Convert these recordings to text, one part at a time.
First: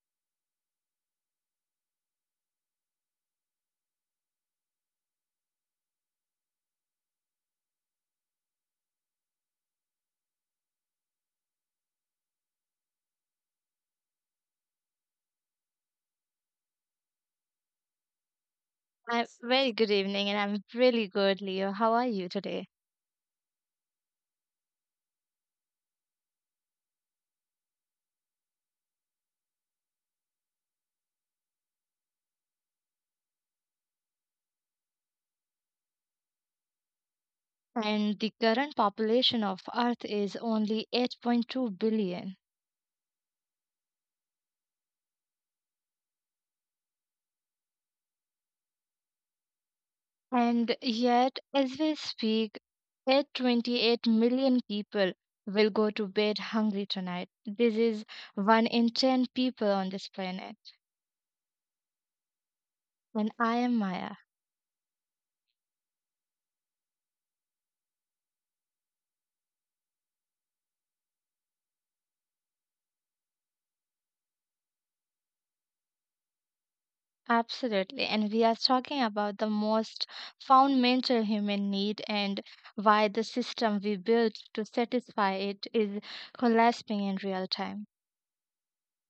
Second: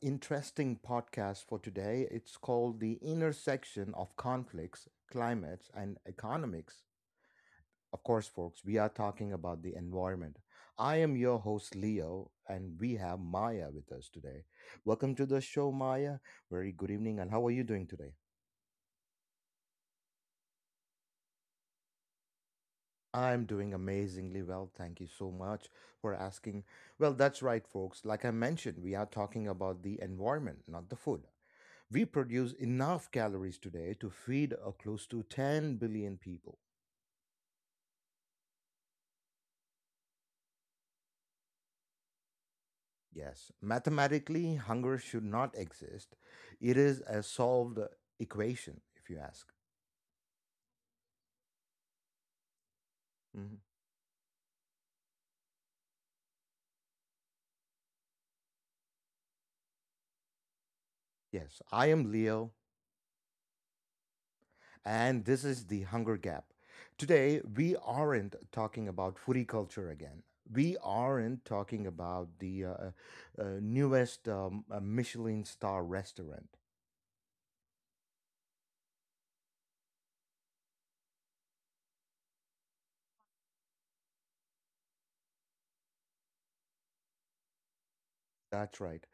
interesting podcast for today. It's called The Intersection of Conflicts, Climates, and Economics. Of course, folks, we are talking about the environment. I am your host, Leo, and we have Maya with us today. Welcome to the show, Maya. Very good evening, and how are you doing today? A very good evening, and I'm really good, Leo. How are you today? I'm doing amazingly well. Thank you so much for asking. Well, that's right, folks. Like I mentioned, we are talking about the environment, not the food. We produce enough calories today to feed close to 10 billion people. And the current population of Earth is only 8.2 billion. Yes, mathematically, hunger should not exist. It is a solved equation, if you ask. And yet, as we speak, Mhm. 828 million people will go to bed hungry tonight. This is 1 in 10 people on this planet. Yes, I am Leo, And I am Maya. and this is the Hunger Gap. Today, we aren't talking about foodie culture again. We aren't talking about the newest Michelin star restaurant. Absolutely. And we are talking about the most fundamental human need and why the system we built to satisfy it is collapsing in real time. That's right.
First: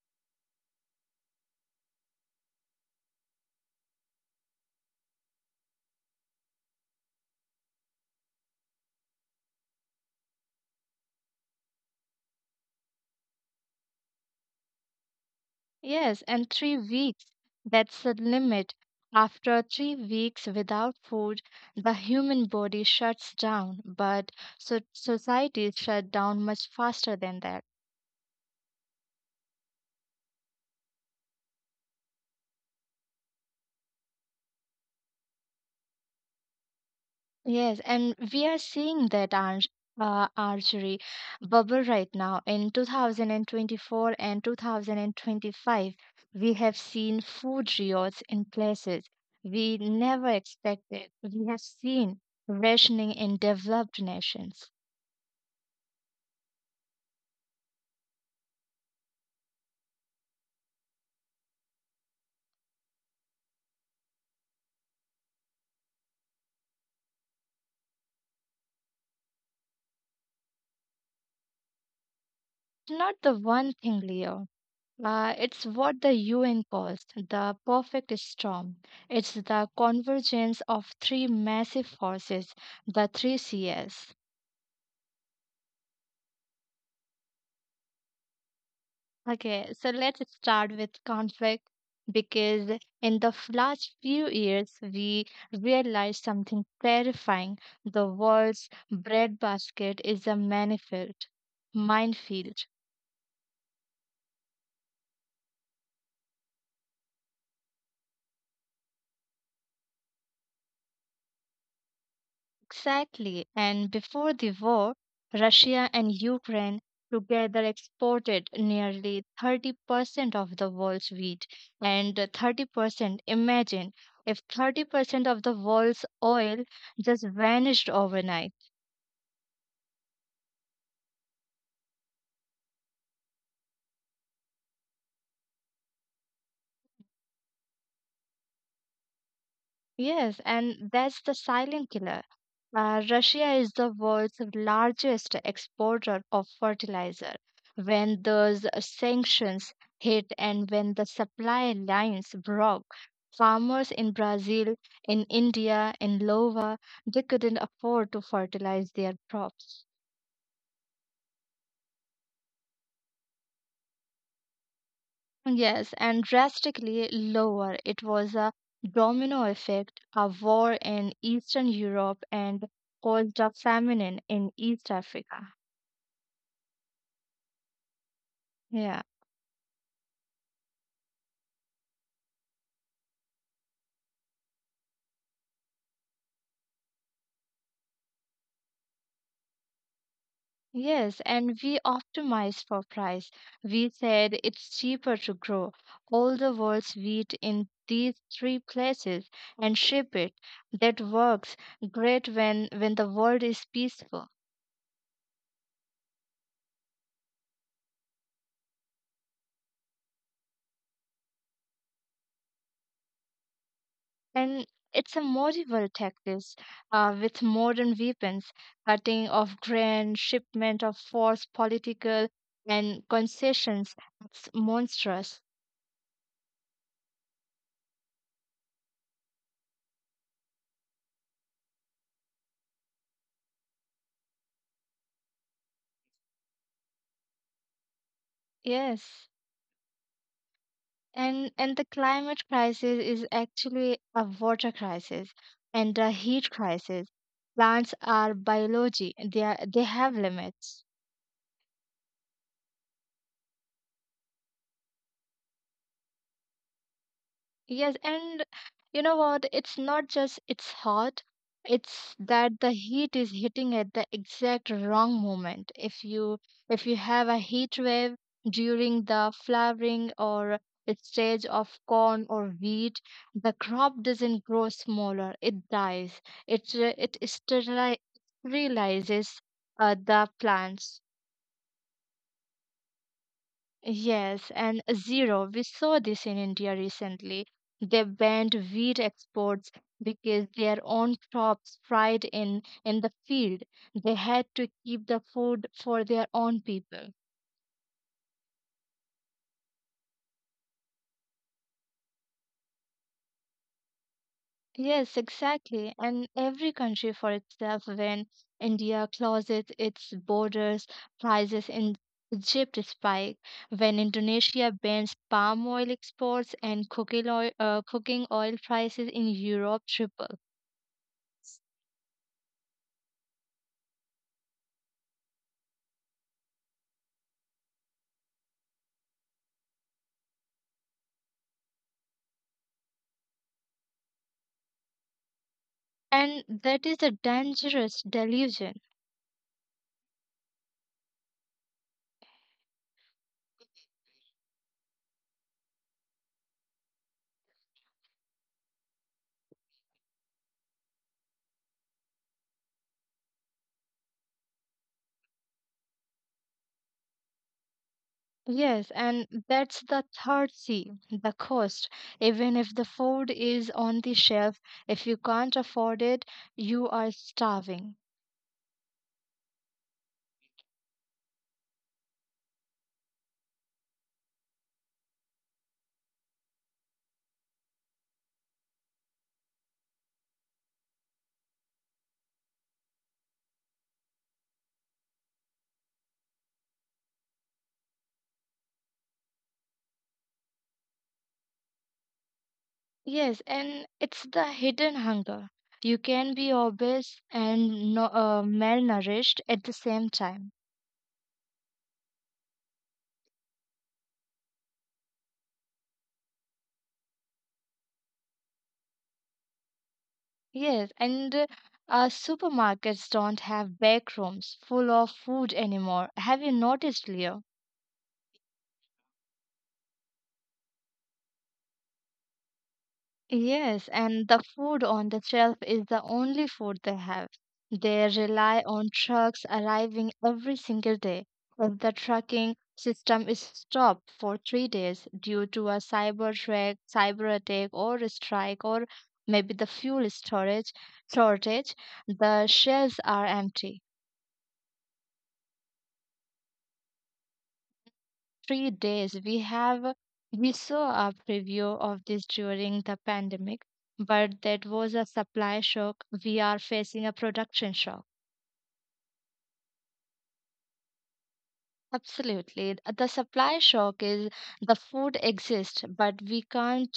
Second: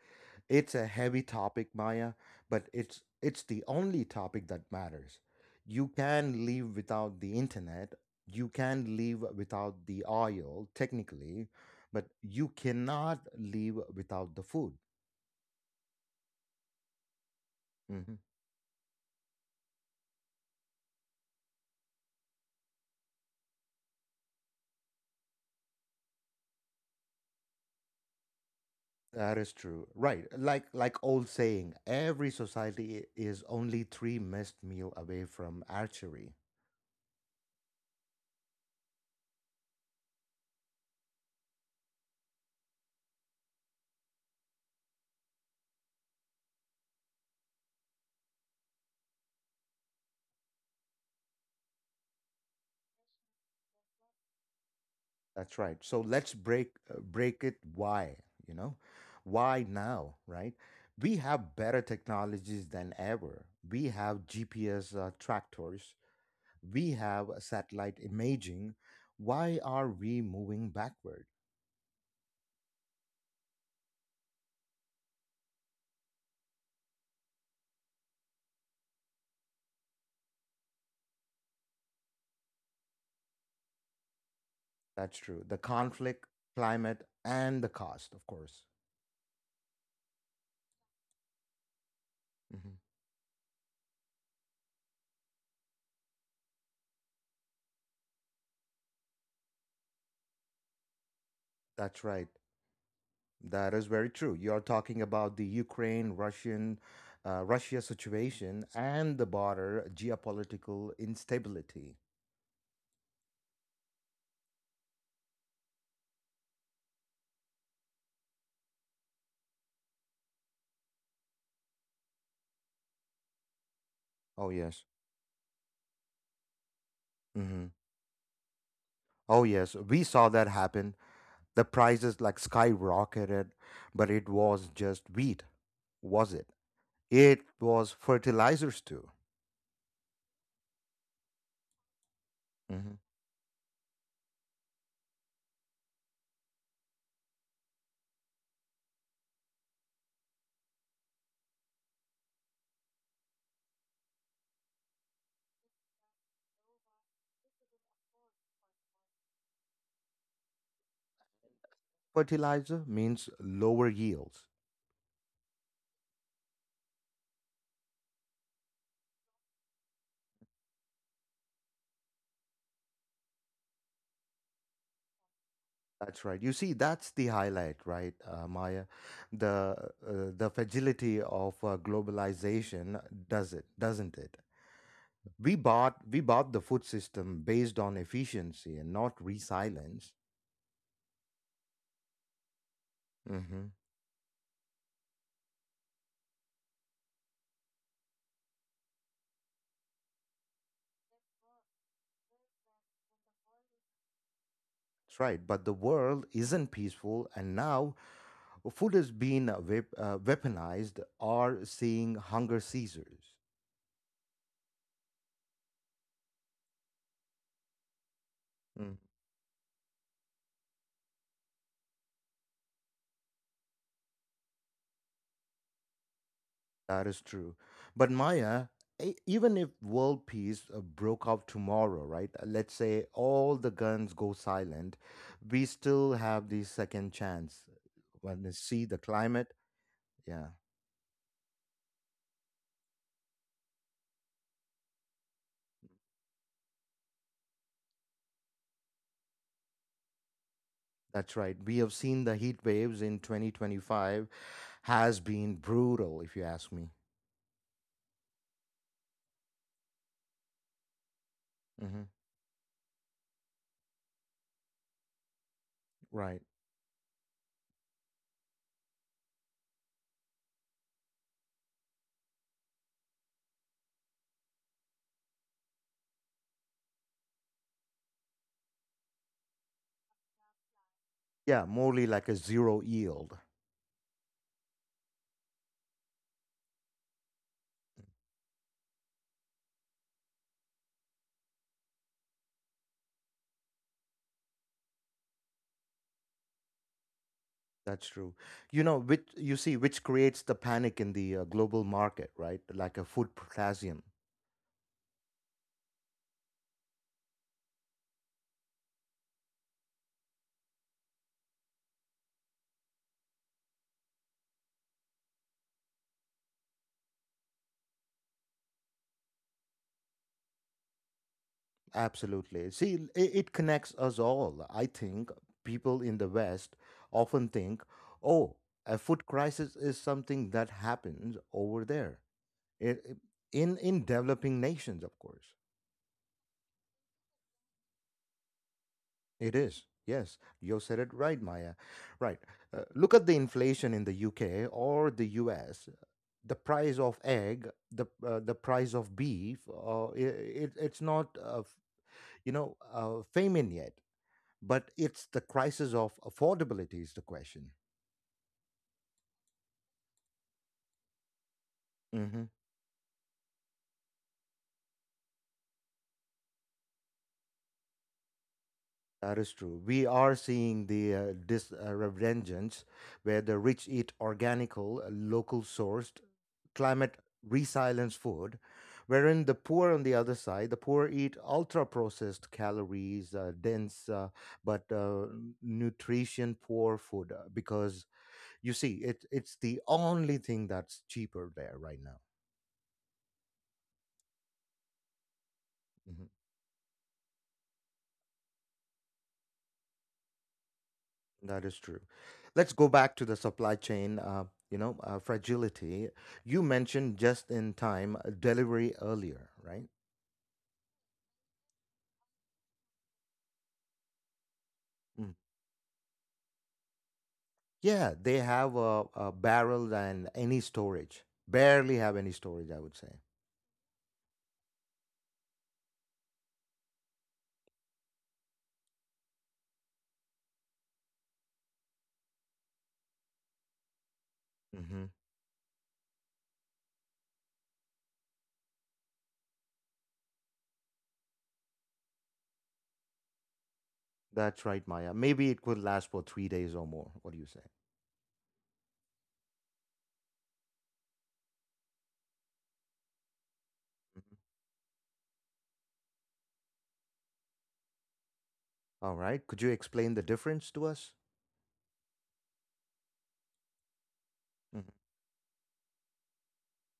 It's a heavy topic, Maya, but it's the only topic that matters. You can live without the internet, you can live without the oil technically, but you cannot live without the food. Yes, and 3 weeks, that's the Mhm. limit. After 3 weeks without food, the human body shuts down, but so society shut down much faster than that. That is true. Right. Like old saying, every society is only 3 missed meal away from archery. Yes, and we are seeing that archery bubble right now in 2024 and 2025. We have seen food riots in places we never expected. We have seen rationing in developed nations. That's right. So let's break it why, you know? Why now, right? We have better technologies than ever. We have GPS tractors. We have satellite imaging. Why are we moving backward? Not the one thing, Leo. It's what the UN calls the perfect storm. It's the convergence of three massive forces, the three Cs. That's true. The conflict, climate, and the cost, of course. Okay, so let's start with conflict because hmm in the last few years, we realized something terrifying. The world's breadbasket is a minefield. That's right. Minefield. That is very true. You're talking about the Ukraine, Russia situation and the border geopolitical instability. Exactly. And before the war, Russia and Ukraine together exported nearly 30% of the world's wheat and 30%. Imagine if Oh yes. 30% of the world's oil just hmm vanished overnight. Oh yes. We saw that happen. The prices like skyrocketed, but it was just wheat, was it? It was fertilizers too. Yes, and that's the silent killer. hmm Russia is the world's largest exporter of fertilizer. When those sanctions hit and when the supply lines broke, farmers in Brazil, in India, in Iowa, they couldn't afford to fertilize their crops. Fertilizer means lower yields. Yes, and drastically lower. It was a domino effect, a war in Eastern Europe and caused a famine in East Africa. That's right. You see, that's the highlight, right, Maya? Yeah. The the fragility of globalization does it, doesn't it? We bought the food system based on efficiency and not resilience. Yes, and we optimized for price. Mm-hmm. We said it's cheaper to grow all the world's wheat in these three places and ship it. That works great when the world is peaceful. That's right. But the world isn't peaceful, and now food is being weaponized or seeing hunger seizures. And it's a medieval tactics with modern weapons, Mm, cutting of grain, shipment of force, political and concessions. It's monstrous. that is true. But Maya, even if world peace broke out tomorrow, right? Let's say all the guns go silent, we still have the second chance. When we see the Yes. climate, yeah, And the climate crisis is actually a water crisis and a heat crisis. Plants are biology. They are, they have limits. that's right. We have seen the heat waves in 2025 has been brutal, if you ask me. Yes, and you know what? It's not just it's hot, hmm it's that the heat is hitting at the exact wrong moment. Right. If you have a heat wave during the flowering or its stage of corn or wheat, the crop doesn't grow smaller, it dies. It sterilizes the plants. Yeah, morely like a zero yield. Yes, and zero. We saw this in India recently. They banned wheat exports because their own crops fried in the field. They had to keep the food for their own people. That's true. You know, which you see, which creates the panic in the global market, right? Like a food potassium. Yes, exactly. And every country for itself when India closes its borders, prices in Egypt spike. When Indonesia bans palm oil exports and cooking oil prices in Europe triple. Absolutely. See, it connects us all. I think people in the West often think, oh, a food crisis is something that happens over there. It, it- in developing nations, of course, And that is a dangerous delusion. it is. Yes, you said it right, Maya. Right. Look at the inflation in the UK or the US. The price of beef it's not famine yet, but it's the crisis of affordability is the question. Yes, and that's the third C, the cost. Even if the food is on the shelf, if you can't afford it, you are starving. That is true. We are seeing the this revengeance where the rich eat local sourced, climate resilient food, wherein the poor on the other side, the poor eat ultra processed calories, dense but nutrition poor food because you see it's the only thing that's cheaper there right now. Yes, and it's the hidden hunger. You Mm-hmm. can be obese and no, malnourished at the same time. That is true. Let's go back to the supply chain, fragility. You mentioned just in time delivery earlier, right? Yes, and supermarkets don't have back rooms full of Mm. food anymore. Have you noticed, Leo? Yeah, they have a barrel and any storage. Barely have any storage, I would say. Yes, and the food on the shelf is the only food they have. They rely on trucks arriving every single day. If the trucking system is stopped for three hmm days due to a cyber attack, or a strike, or maybe the fuel storage shortage, the shelves are empty. That's right, Maya. Maybe it could last for 3 days or more. What do you say? 3 days. We saw a preview of this during the pandemic, Mhm. but that was a supply shock. We are facing a production shock. All right. Could you explain the difference to us? Absolutely. The supply shock is the Mhm. food exists, but we can't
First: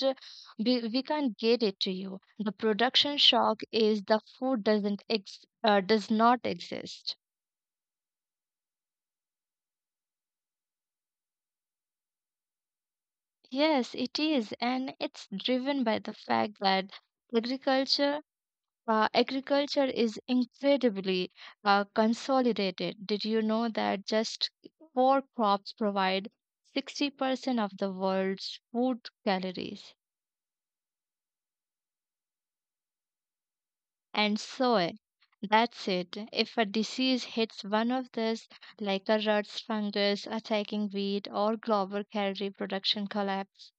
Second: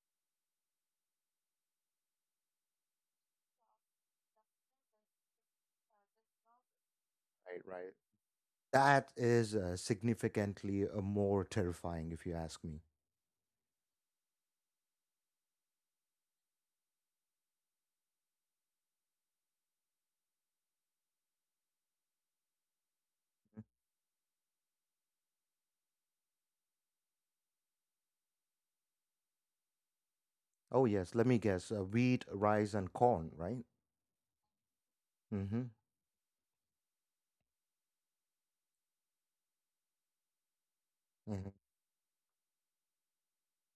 we, we can't get it to you. The production shock is the food does not exist. Right. That is significantly more terrifying, if you ask me. Yes, it is, and it's driven by the fact that agriculture agriculture is incredibly consolidated. Did you know that just four crops provide 60% of the world's food calories? Oh, yes. Let me guess. Wheat, rice, and corn, right? And soy, Mm-hmm. that's it. If a disease hits one of these, like a rust fungus attacking wheat hmm or global calorie production collapse,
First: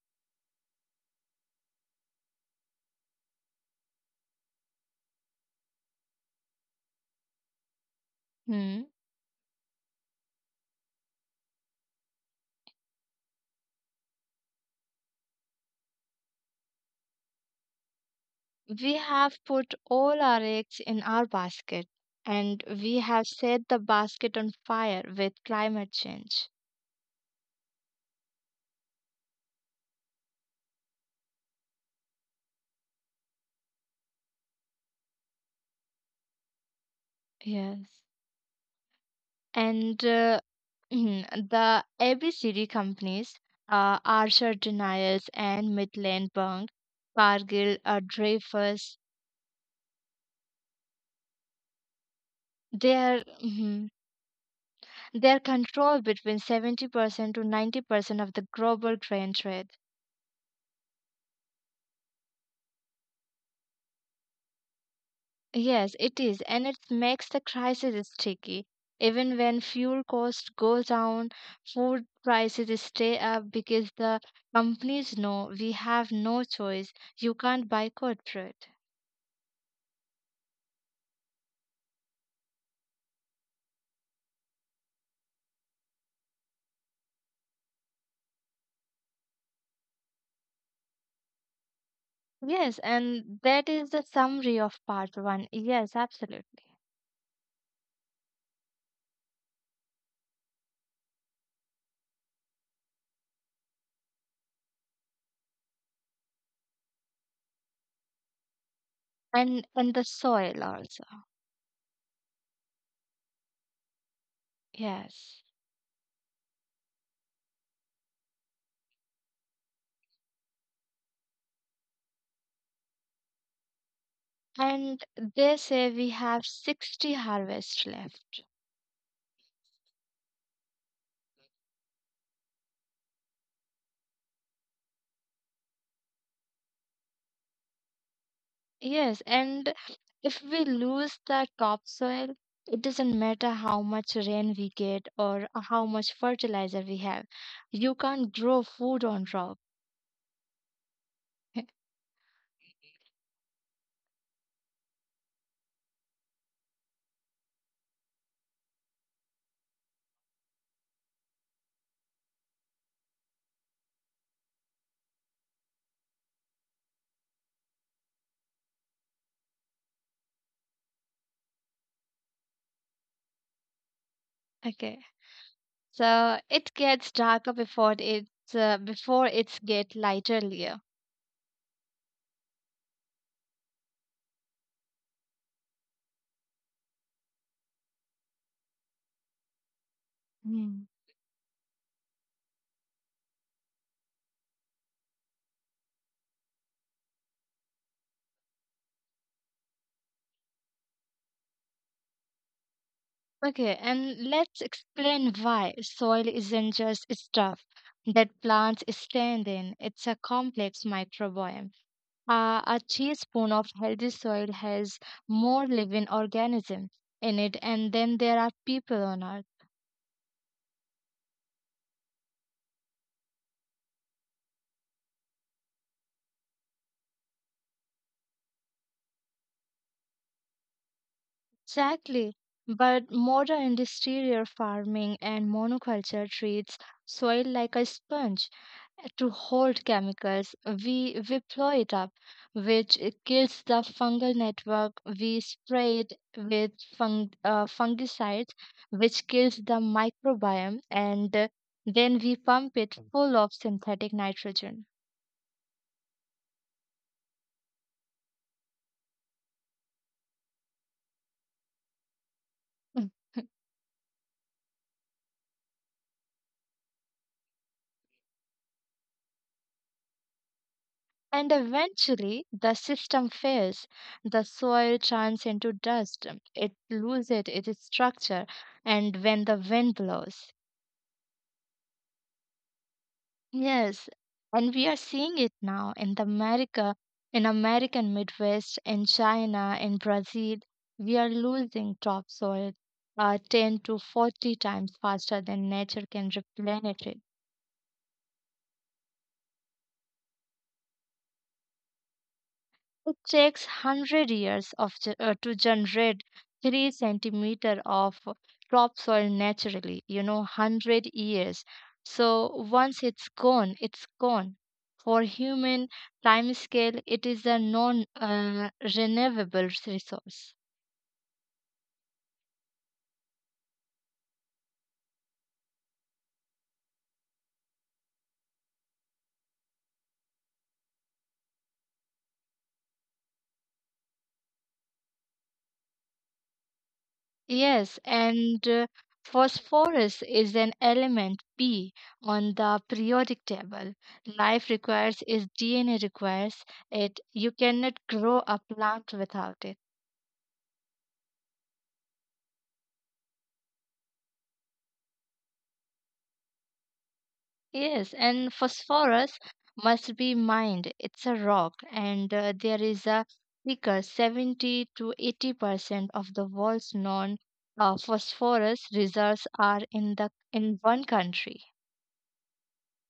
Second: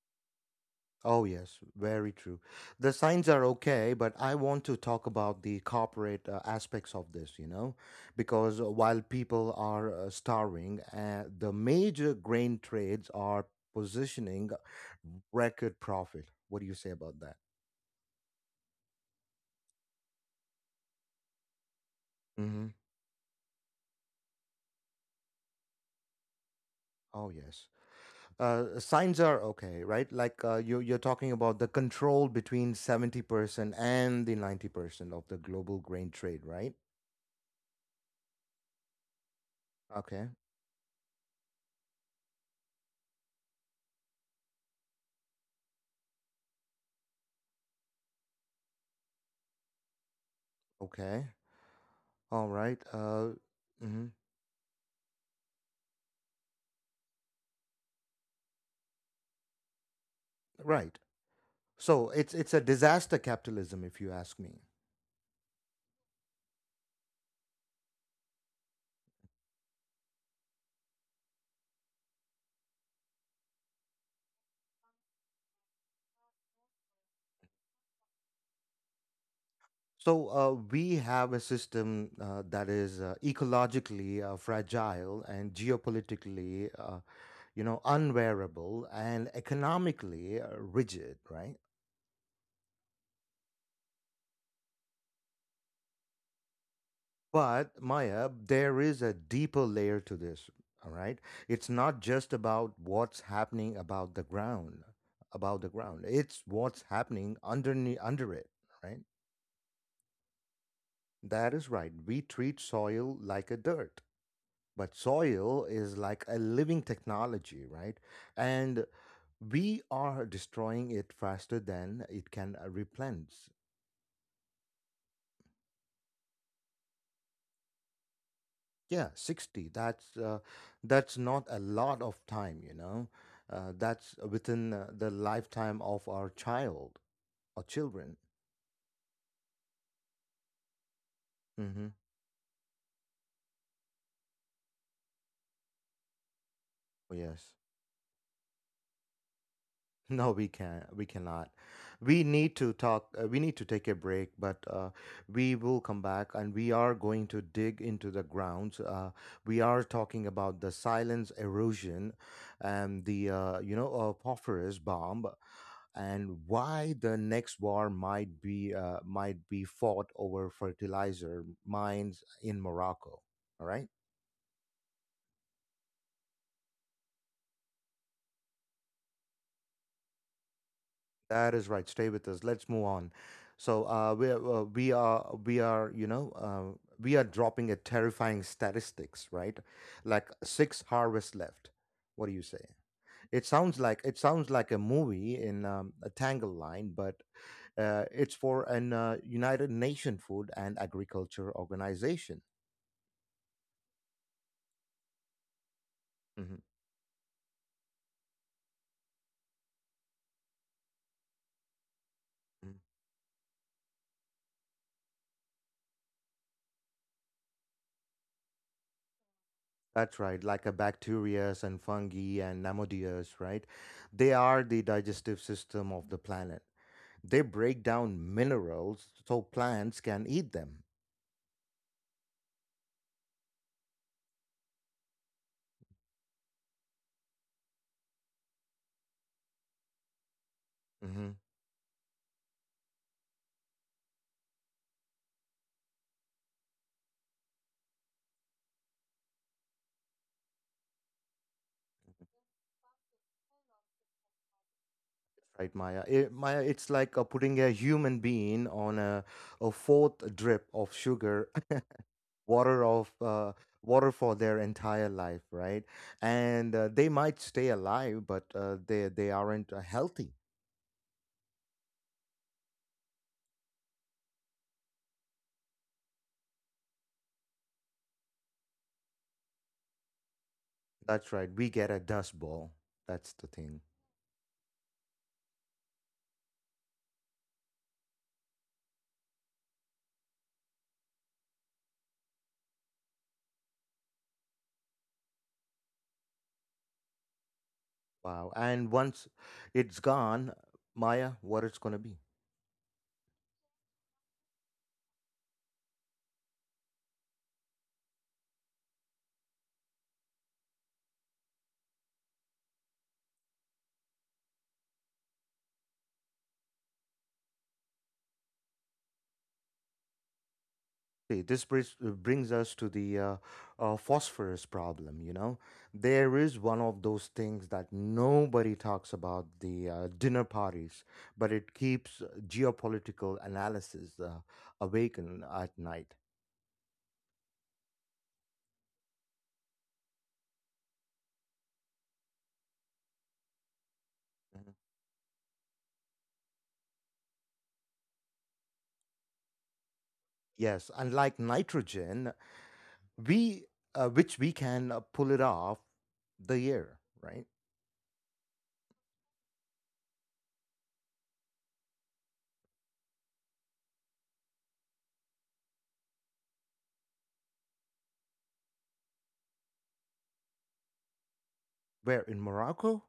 Oh, yes. Very true. The signs are okay, but I want to talk about the corporate aspects of this, you know, because hmm, while people are starving, the major grain trades are positioning record profit. What do you say about that? we have put all our eggs in our basket and Mm-hmm. we have set the basket on fire with climate change. Oh, yes. Signs are okay, right? Like you're talking about the control between 70% and the 90% of the global grain trade, right? Yes. And Okay, the every city companies Archer Deniers and Midland Bank, Cargill, Dreyfus, okay, all right, their mhm, mhm, their control between 70% to 90% of the global grain trade. right. So it's a disaster capitalism, if you ask me. Yes, it is, and it makes the crisis sticky. Even when fuel cost goes down, food prices stay up because the companies know we have no choice. You can't buy corporate. So we have a system that is ecologically fragile and geopolitically, unwearable and economically rigid, right? Yes, and that is the summary of part one. Yes, absolutely. But Maya, there is a deeper layer to this, all right? It's not just about what's happening about the ground, about the ground. It's what's happening underneath under it, right? And the soil also. That is right. We treat soil like a dirt, but Yes. soil is like a living technology, right? And we are destroying it faster than it can replenish. And they say we have 60 harvests left. Yeah, 60. That's not a lot of time, you know. That's within the lifetime of our child or children. Yes, and if we lose that Mm-hmm. topsoil, it doesn't matter how much rain we get or how much fertilizer we have. Yes. You can't grow food on rock. No, we cannot. We need to talk. We need to take a break, but we will come back, and we are going to dig into the grounds. We are talking about the silence erosion, and the phosphorus bomb, and why the next war might be fought over fertilizer mines in Morocco. All right. Okay. So it gets darker before it's get lighter layer. That is right. Stay with us. Let's move on. So we are we are dropping a terrifying statistics, right? Like six Mm. harvests left. What do you say? It sounds like a movie in a Tangle Line, but it's for an United Nation Food and Agriculture Organization. Okay, and let's explain why soil Mhm, isn't just stuff that plants stand in. It's a complex microbiome. Uh, mhm. a teaspoon of healthy soil has more living organisms in it, and then there are people on earth. That's right, like a bacteria and fungi and nematodes, right? They are the digestive system of the planet. They break down minerals so plants can eat them. Exactly. But modern industrial farming and monoculture treats soil like a sponge to hold chemicals. We, hmm we blow it up, which kills the fungal network. We spray it with fungicides, which kills the microbiome, and then we pump it full of synthetic nitrogen. Right, Maya. Maya, it's like putting a human being on a fourth drip of sugar, water of uh, water for their entire life, right? And they might stay alive, but they aren't healthy. And eventually, the system fails. The soil turns into dust. It loses its structure, and when the wind blows, That's right. We get a dust ball. That's the thing. yes, and we are seeing it now in the America, in American Midwest, in China, in Brazil, we are losing topsoil 10 to 40 times faster than nature can replenish it. Wow. And once it's gone, Maya, what it's gonna be? It takes 100 years to generate 3 centimeter of topsoil naturally, you know, 100 years. So once it's gone, it's gone. For human time scale, it is a non renewable resource. See, this brings us to the phosphorus problem. You know, there is one of those things that nobody talks about the dinner parties, but it keeps geopolitical analysis awaken at night. Yes, and phosphorus is an element P on the periodic table. Mhm. Life requires its DNA requires it. You cannot grow a plant without it. Yes, unlike nitrogen, we which we can pull it off the year, right? Yes, and phosphorus must be mined. It's a rock, and there is a thicker 70 to 80% of the world's known phosphorus reserves are in the in one country. Where in Morocco?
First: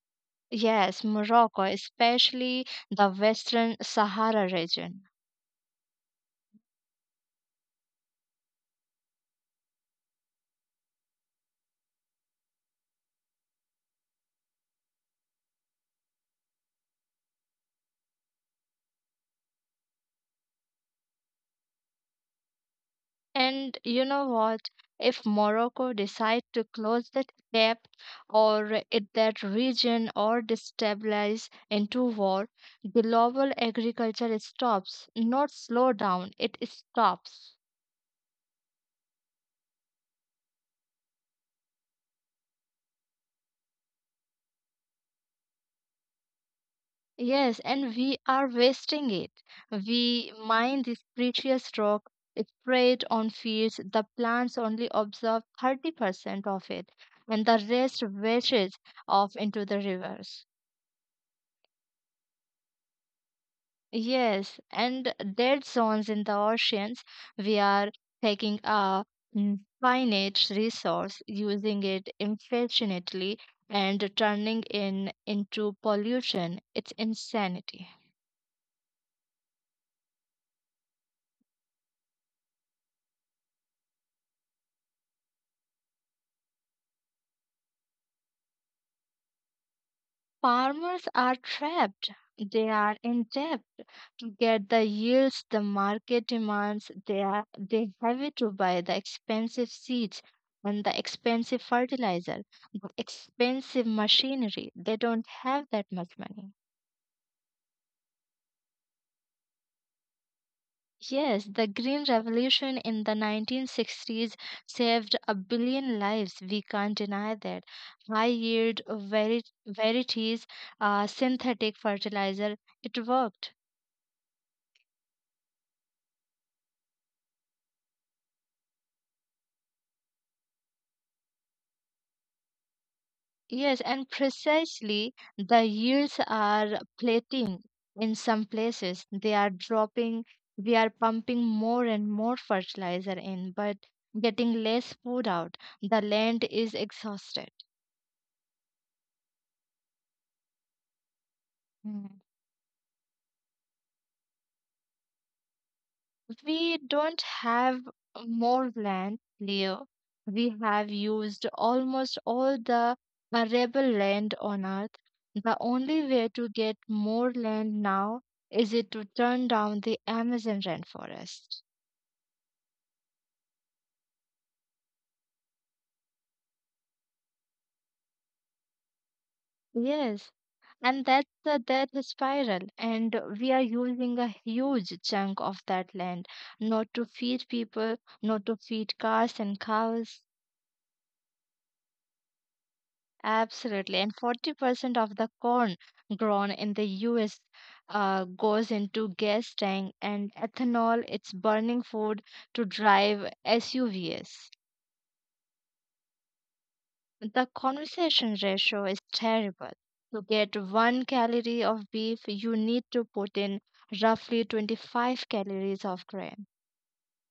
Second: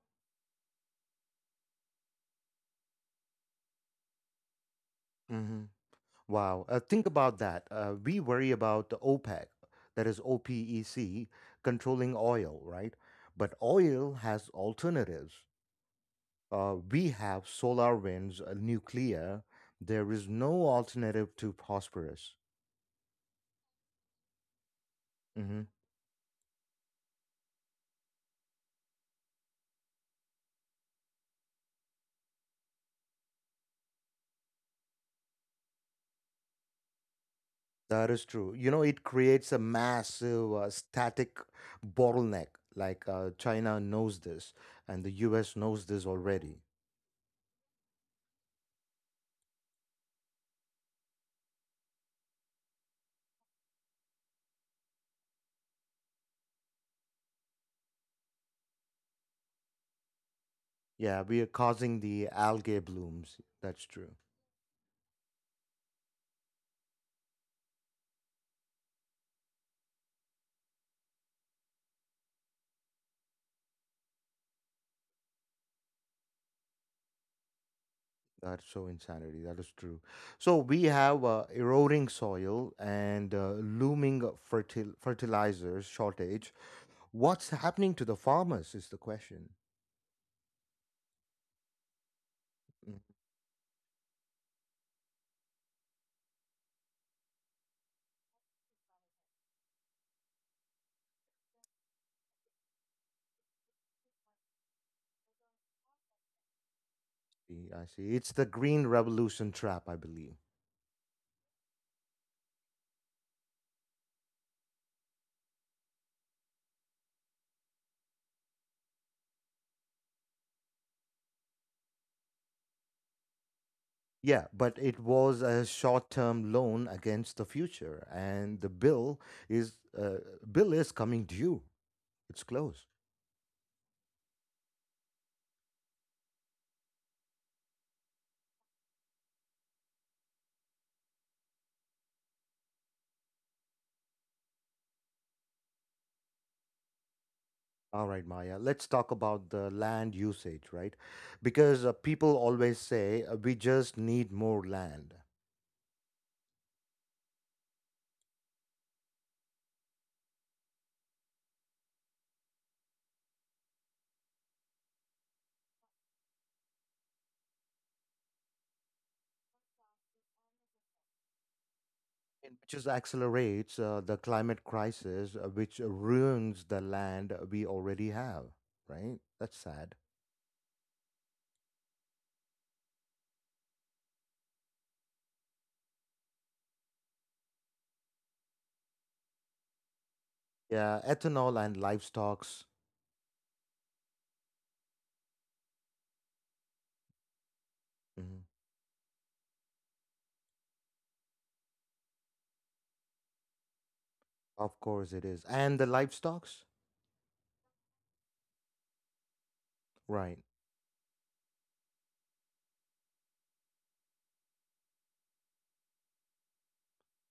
Yes, Morocco, especially the Western Sahara region. Wow. Think about that. We worry about the OPEC, that is OPEC, controlling oil, right? But oil has alternatives. We have solar winds, nuclear. There is no alternative to phosphorus. And you know what? If Mhm. Morocco decide to close that gap or it, that region or destabilize into war, global agriculture stops, not slow down, it stops. That is true. You know, it creates a massive static bottleneck. Like China knows this, and the US knows this already. Yes, and we are wasting it. We mine this precious rock, spray it on fields, the plants only absorb 30% of it, and the rest washes off into the rivers. Yeah, we are causing the algae blooms. That's true. Yes, and dead zones in the oceans, we are taking a finite resource, using it infinitely, and turning in into pollution. It's insanity. That's so insanity. That is true. So we have eroding soil and looming fertilizers shortage. What's happening to the farmers is the question. Farmers are trapped. They Mm, are in debt to get the yields the market demands. They have it to buy the expensive seeds and the expensive fertilizer, the expensive machinery. They don't have that much money. see, I see. It's the green revolution trap, I believe. Yes, the Green Revolution in the 1960s saved a billion lives. We can't deny that. High yield varieties, synthetic fertilizer, it worked. Yeah, but it was a short-term loan against the future, and the is uh, bill is coming due. It's close. Yes, and precisely the yields are plateauing in some places. They are dropping. We are pumping more and more fertilizer in, but getting less food out. The land is exhausted. All right, Maya, let's talk about the land usage, right? Because Hmm. people always say we just need more land, We don't have more land layer. We have used almost all the arable land on earth. The only way to get more land now is it to turn down the Amazon rainforest. and which just accelerates the climate crisis, which ruins the land we already have, right? That's sad. Yes, and that's the death spiral. And we are using a huge chunk of that land, not to feed people, not to feed cars and cows. Yeah, ethanol and livestocks. Absolutely. And 40% of the corn grown in the US Mhm. goes into gas tank and ethanol. It's burning food to drive SUVs. Of course it is. And the livestocks? The conversation ratio is terrible. To Right. get one calorie of beef, you need to put in roughly 25 calories of grain.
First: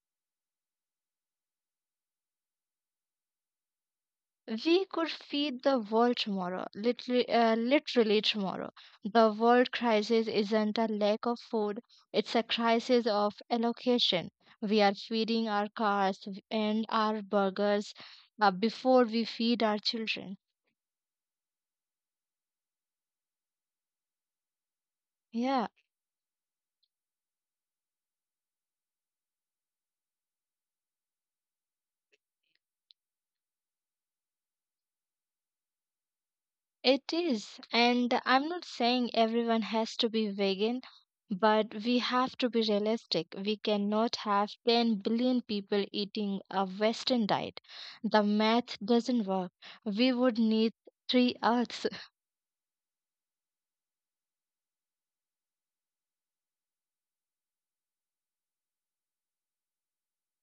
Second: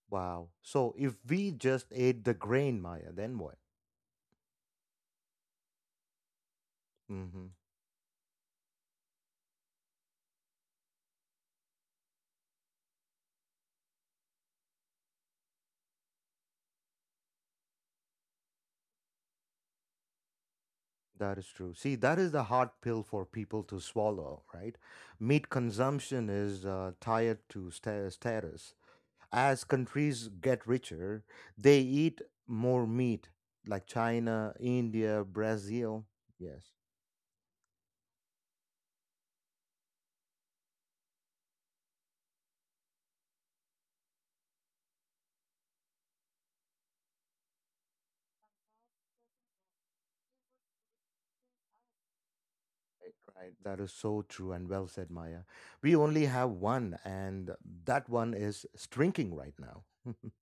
Wow. So if we just ate the grain, Maya, then what? We could feed the world tomorrow, literally, Mm-hmm. Literally tomorrow. The world crisis isn't a lack of food, it's a crisis of allocation. We are feeding our cars and our burgers before we feed our children. That is true. See, that is the hard pill for people to swallow, right? Meat Yeah. consumption is tied to status. As countries get richer, they eat more meat, like China, India, Brazil. Yes, It is, and I'm not saying everyone has to be vegan, but we have to be realistic. We cannot have 10 billion people eating a Western diet. The math doesn't work. We would need three Earths. Right. That is so true and well said, Maya. We only have one, and that one is shrinking right now.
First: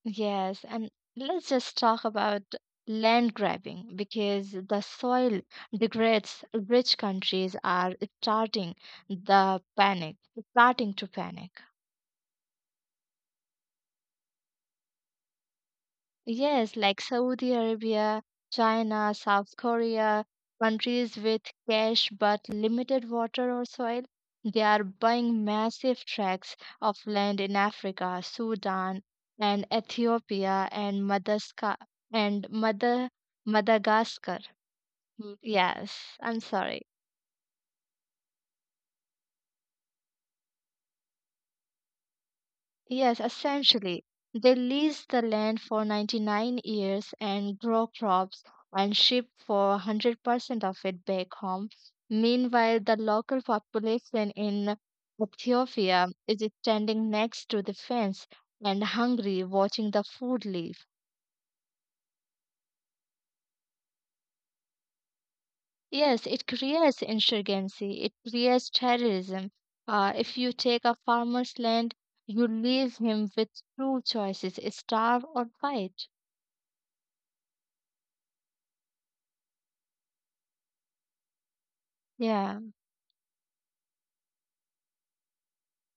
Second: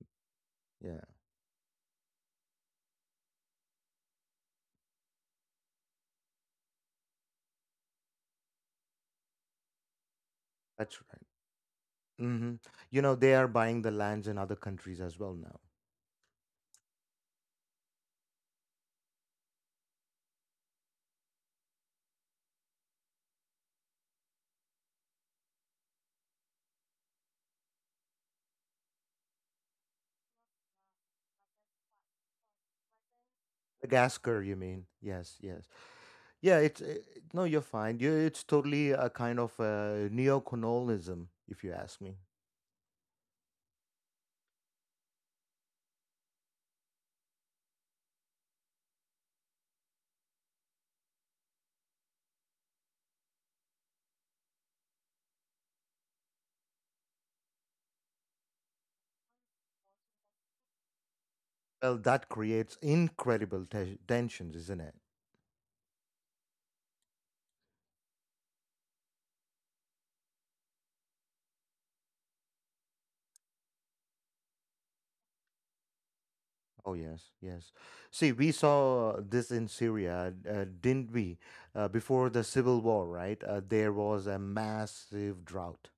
Yes, and Yeah, let's just talk about land grabbing because the soil degrades. Rich countries are starting the panic, starting that's to right. panic. hmm You know, they are buying the lands in other countries as well now. Yes, like Saudi Arabia, China, South Korea, countries with cash but limited water or soil, they are buying massive tracts of land in Africa, Sudan, and Ethiopia and Madagascar and Mother The gas Madagascar. curve, you mean? Mm, Yes, yes. yes, I'm Yeah, it's sorry. No, you're fine. It's totally a kind of neocolonialism, if you ask me. Yes, essentially. They lease the land for 99 years and grow crops and ship for 100% of it back home. Meanwhile, the local population in Ethiopia is standing next to the fence and hungry, watching the food leave. Well, that creates incredible tensions, isn't it? Yes, it creates insurgency, it creates terrorism. If you take a farmer's land, you leave him with two choices, starve or fight. Oh yes, yes. See, we saw this in Syria, didn't we? Before the Yeah. civil war, right? There was a massive drought,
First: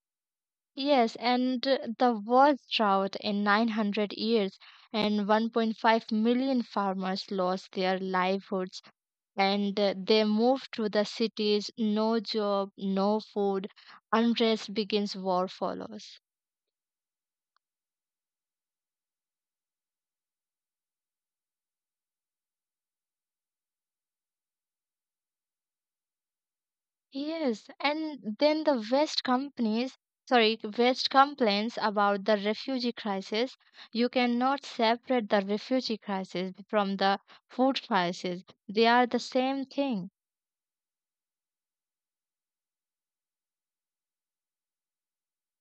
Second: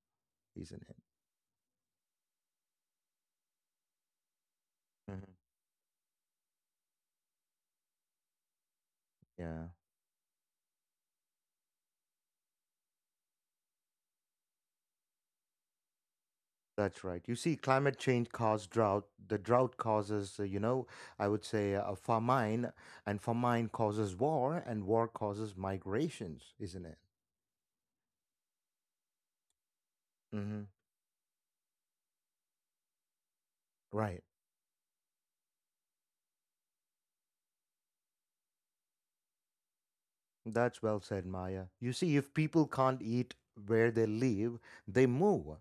isn't it? Yes, and the worst drought in 900 years, and hmm 1.5 million farmers lost their livelihoods Yeah. and they moved to the cities, no job, no food, unrest begins, war follows. That's right. You see, climate change caused drought. The drought causes, I would say a famine, and famine causes war, and war causes migrations, isn't it? Yes, and then the West companies, sorry, hmm West complains about the refugee crisis. You Right. cannot separate the refugee crisis from the food crisis, they are the same thing. That's well said, Maya. You see, if people can't eat where they live, they move.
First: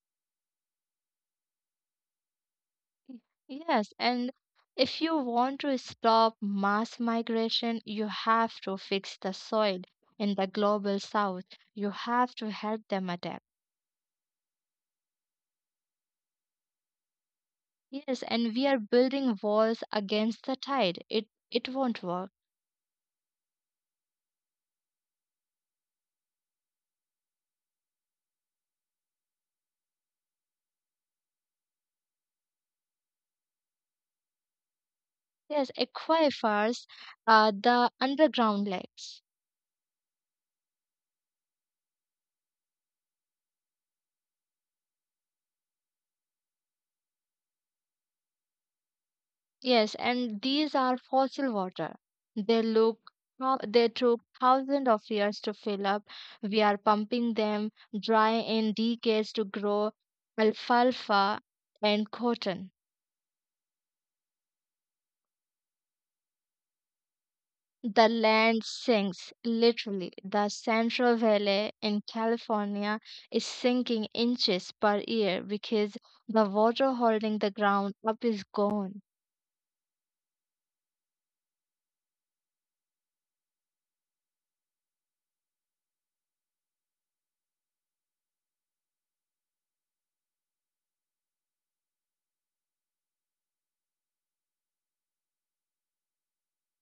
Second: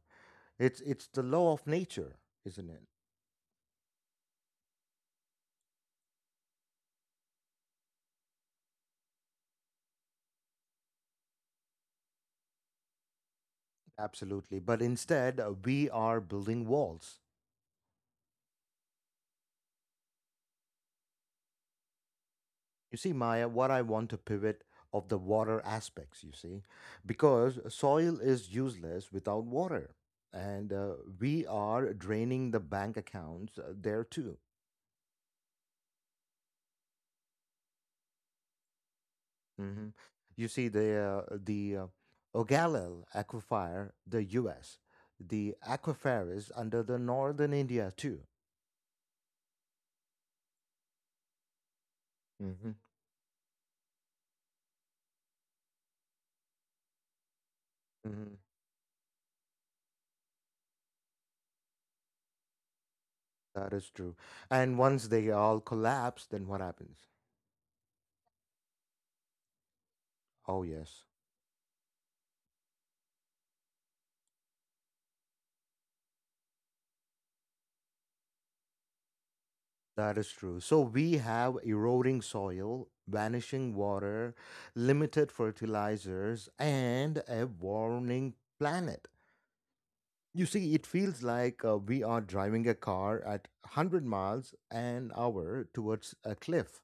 It's the law of nature, isn't it? Y- Yes, and if you want to stop mass migration, you have to fix the soil in the global south. You have to help them adapt. Absolutely. But instead, we are building walls. Yes, and we are building walls against the tide. It won't work. You see, Maya, what I want to pivot of the water aspects, you see, because soil is useless without water. And we are draining the bank accounts there too. Yes, aquifers, the underground lakes. Hmm. You see, the Ogallal aquifer, the US, the aquifers under the northern India too. Yes, and these are fossil water. They Mhm, look, they took thousands of years to fill up. We are pumping them dry mhm. in decades to grow alfalfa and cotton. That is true. And once they all collapse, then what happens? The land sinks, literally. The Oh, yes. Central Valley in California is sinking inches per year because the water holding the ground up is gone. That is true. So we have eroding soil, vanishing water, limited fertilizers, and a warming planet. You see, it feels like we are driving a car at 100 miles an hour towards a cliff.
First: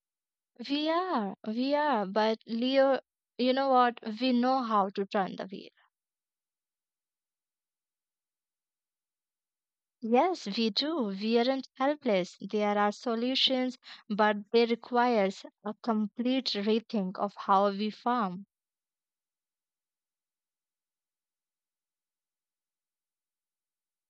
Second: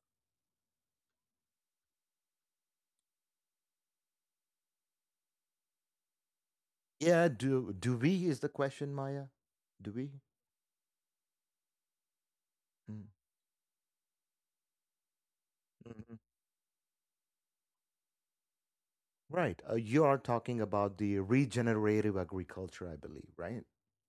We are, but Leo, you know what? We know how to turn the wheel. Yeah, do we is the question, Maya? Do we? Yes, we do. We aren't helpless. There are Mm, solutions, but they requires a mhm. complete rethink of how we farm. Right. You are talking about the regenerative agriculture, I believe, right?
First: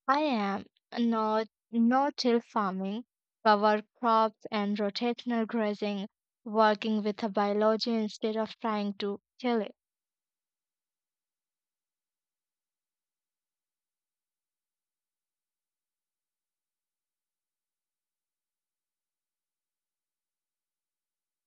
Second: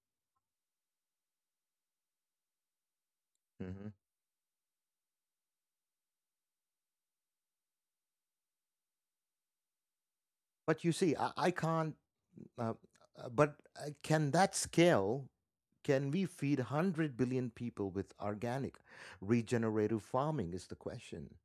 I am not no-till farming, cover Hmm. crops and rotational grazing, working with a biology instead of trying to kill it. But you see, I can't Uh, but can that scale? Can we feed 100 billion people with organic regenerative farming? Is the question.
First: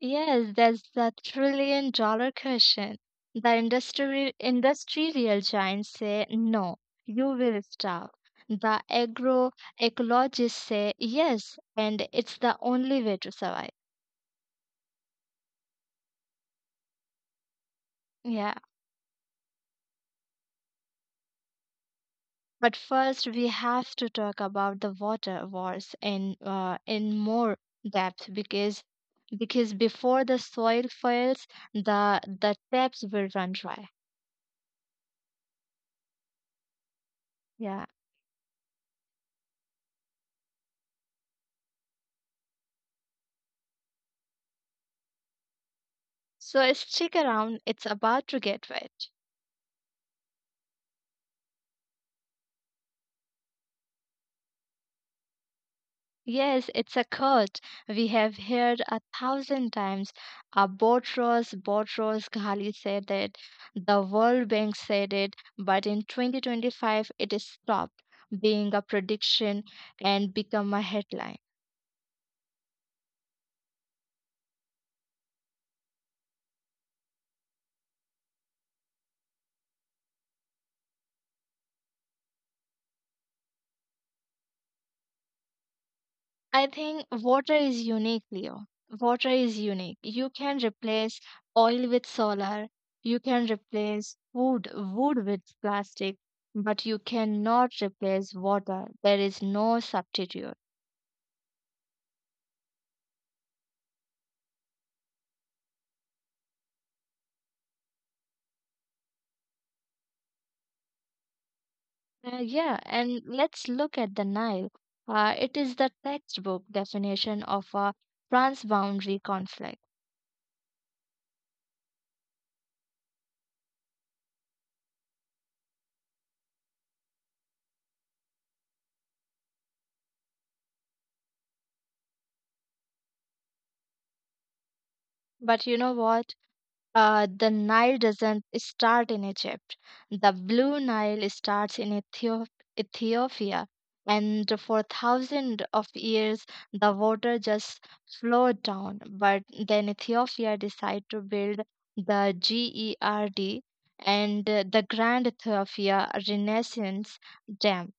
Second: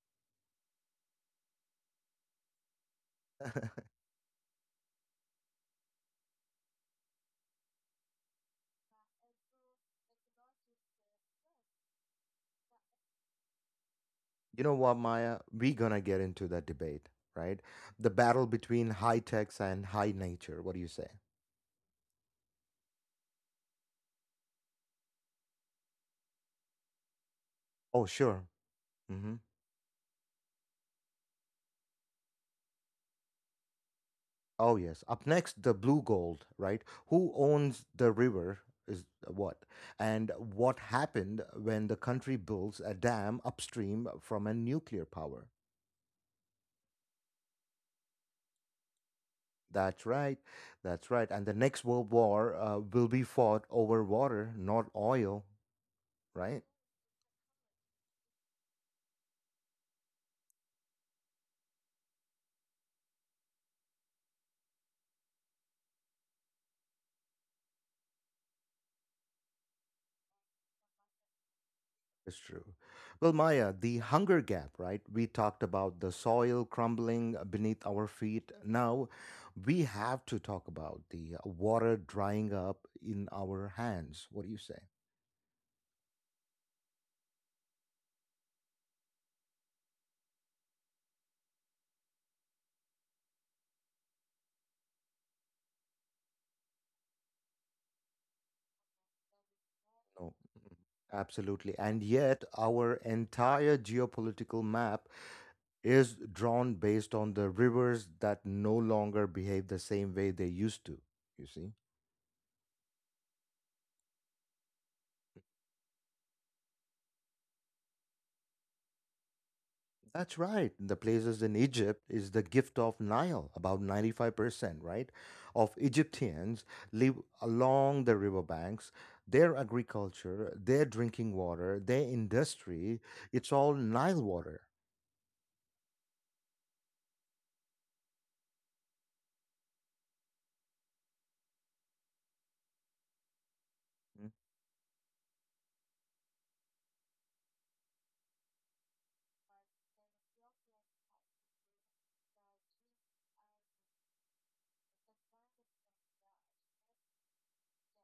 Yes, that's the trillion-dollar question. The industry industrial giants say no, you will starve. The agroecologists say yes, and it's the only way to survive. You know what, Maya? We're going to get into that debate, right? The battle Yeah. between high techs and high nature. What do you say? But first we have to talk about the water wars in more Oh, depth sure. Hmm. because before the soil fails, the taps will run dry. Oh, yes. Up next, the blue gold, right? Who Yeah. owns the river is what? And what happened when the country builds a dam upstream from a nuclear power? So stick around, it's about to get wet. That's right. That's right. And the next world war will be fought over water, not oil, right? Yes, it's a quote we have heard a thousand times. Botros Ghali said it, the World Bank said it, but in 2025 it is stopped being a prediction and become a headline. It's true. Well, Maya, the hunger gap, right? We talked about the soil crumbling beneath our feet. Now we have to talk about the water drying up in our hands. What do you say? I think water is unique, Leo. Water is unique. You can replace oil with solar, you can replace wood with plastic, but you cannot replace water. There is no Oh, substitute. absolutely. And yet, our entire geopolitical map is drawn based on the rivers that no longer behave the same way they used to. You see? Yeah, and let's look at the Nile. It is the textbook definition of a transboundary conflict. That's right. The places in Egypt is the gift of Nile. About 95%, right, of Egyptians live along the riverbanks. Their agriculture, their drinking water, their industry, it's all Nile water. But you know what? The Nile doesn't start in Egypt. The Blue Nile starts in Ethiopia. Hmm? And for thousands of years, the water just flowed down. But then Ethiopia decided to build the GERD and the Grand Ethiopia Renaissance Dam,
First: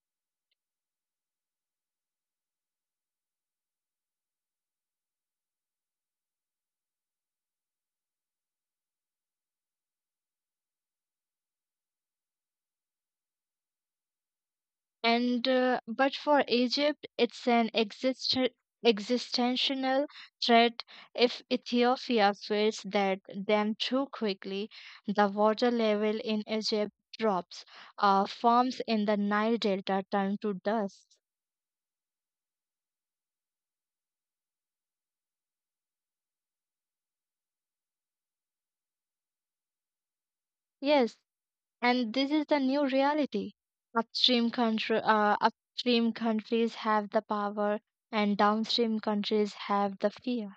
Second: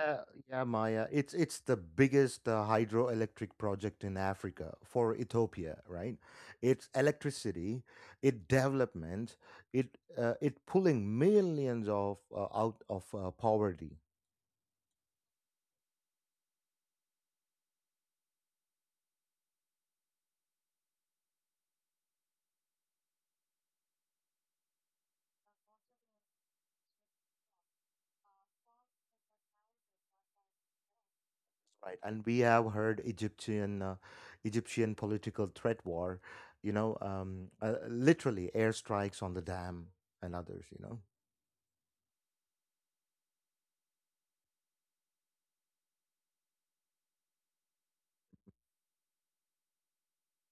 Yeah, yeah, Maya. It's the biggest hydroelectric project in Africa for Ethiopia, right? It's electricity, it development, it it pulling millions of out of poverty, and but for Egypt it's an existential threat. If Ethiopia fails that them too quickly, the water level in Egypt drops. Farms in the Nile delta turn to dust. right? And we have heard Egyptian Egyptian political threat war, you know, literally airstrikes on the dam and others, you know. Yes, and this is the new reality. Upstream country uh, upstream countries have the power and downstream countries have the fear.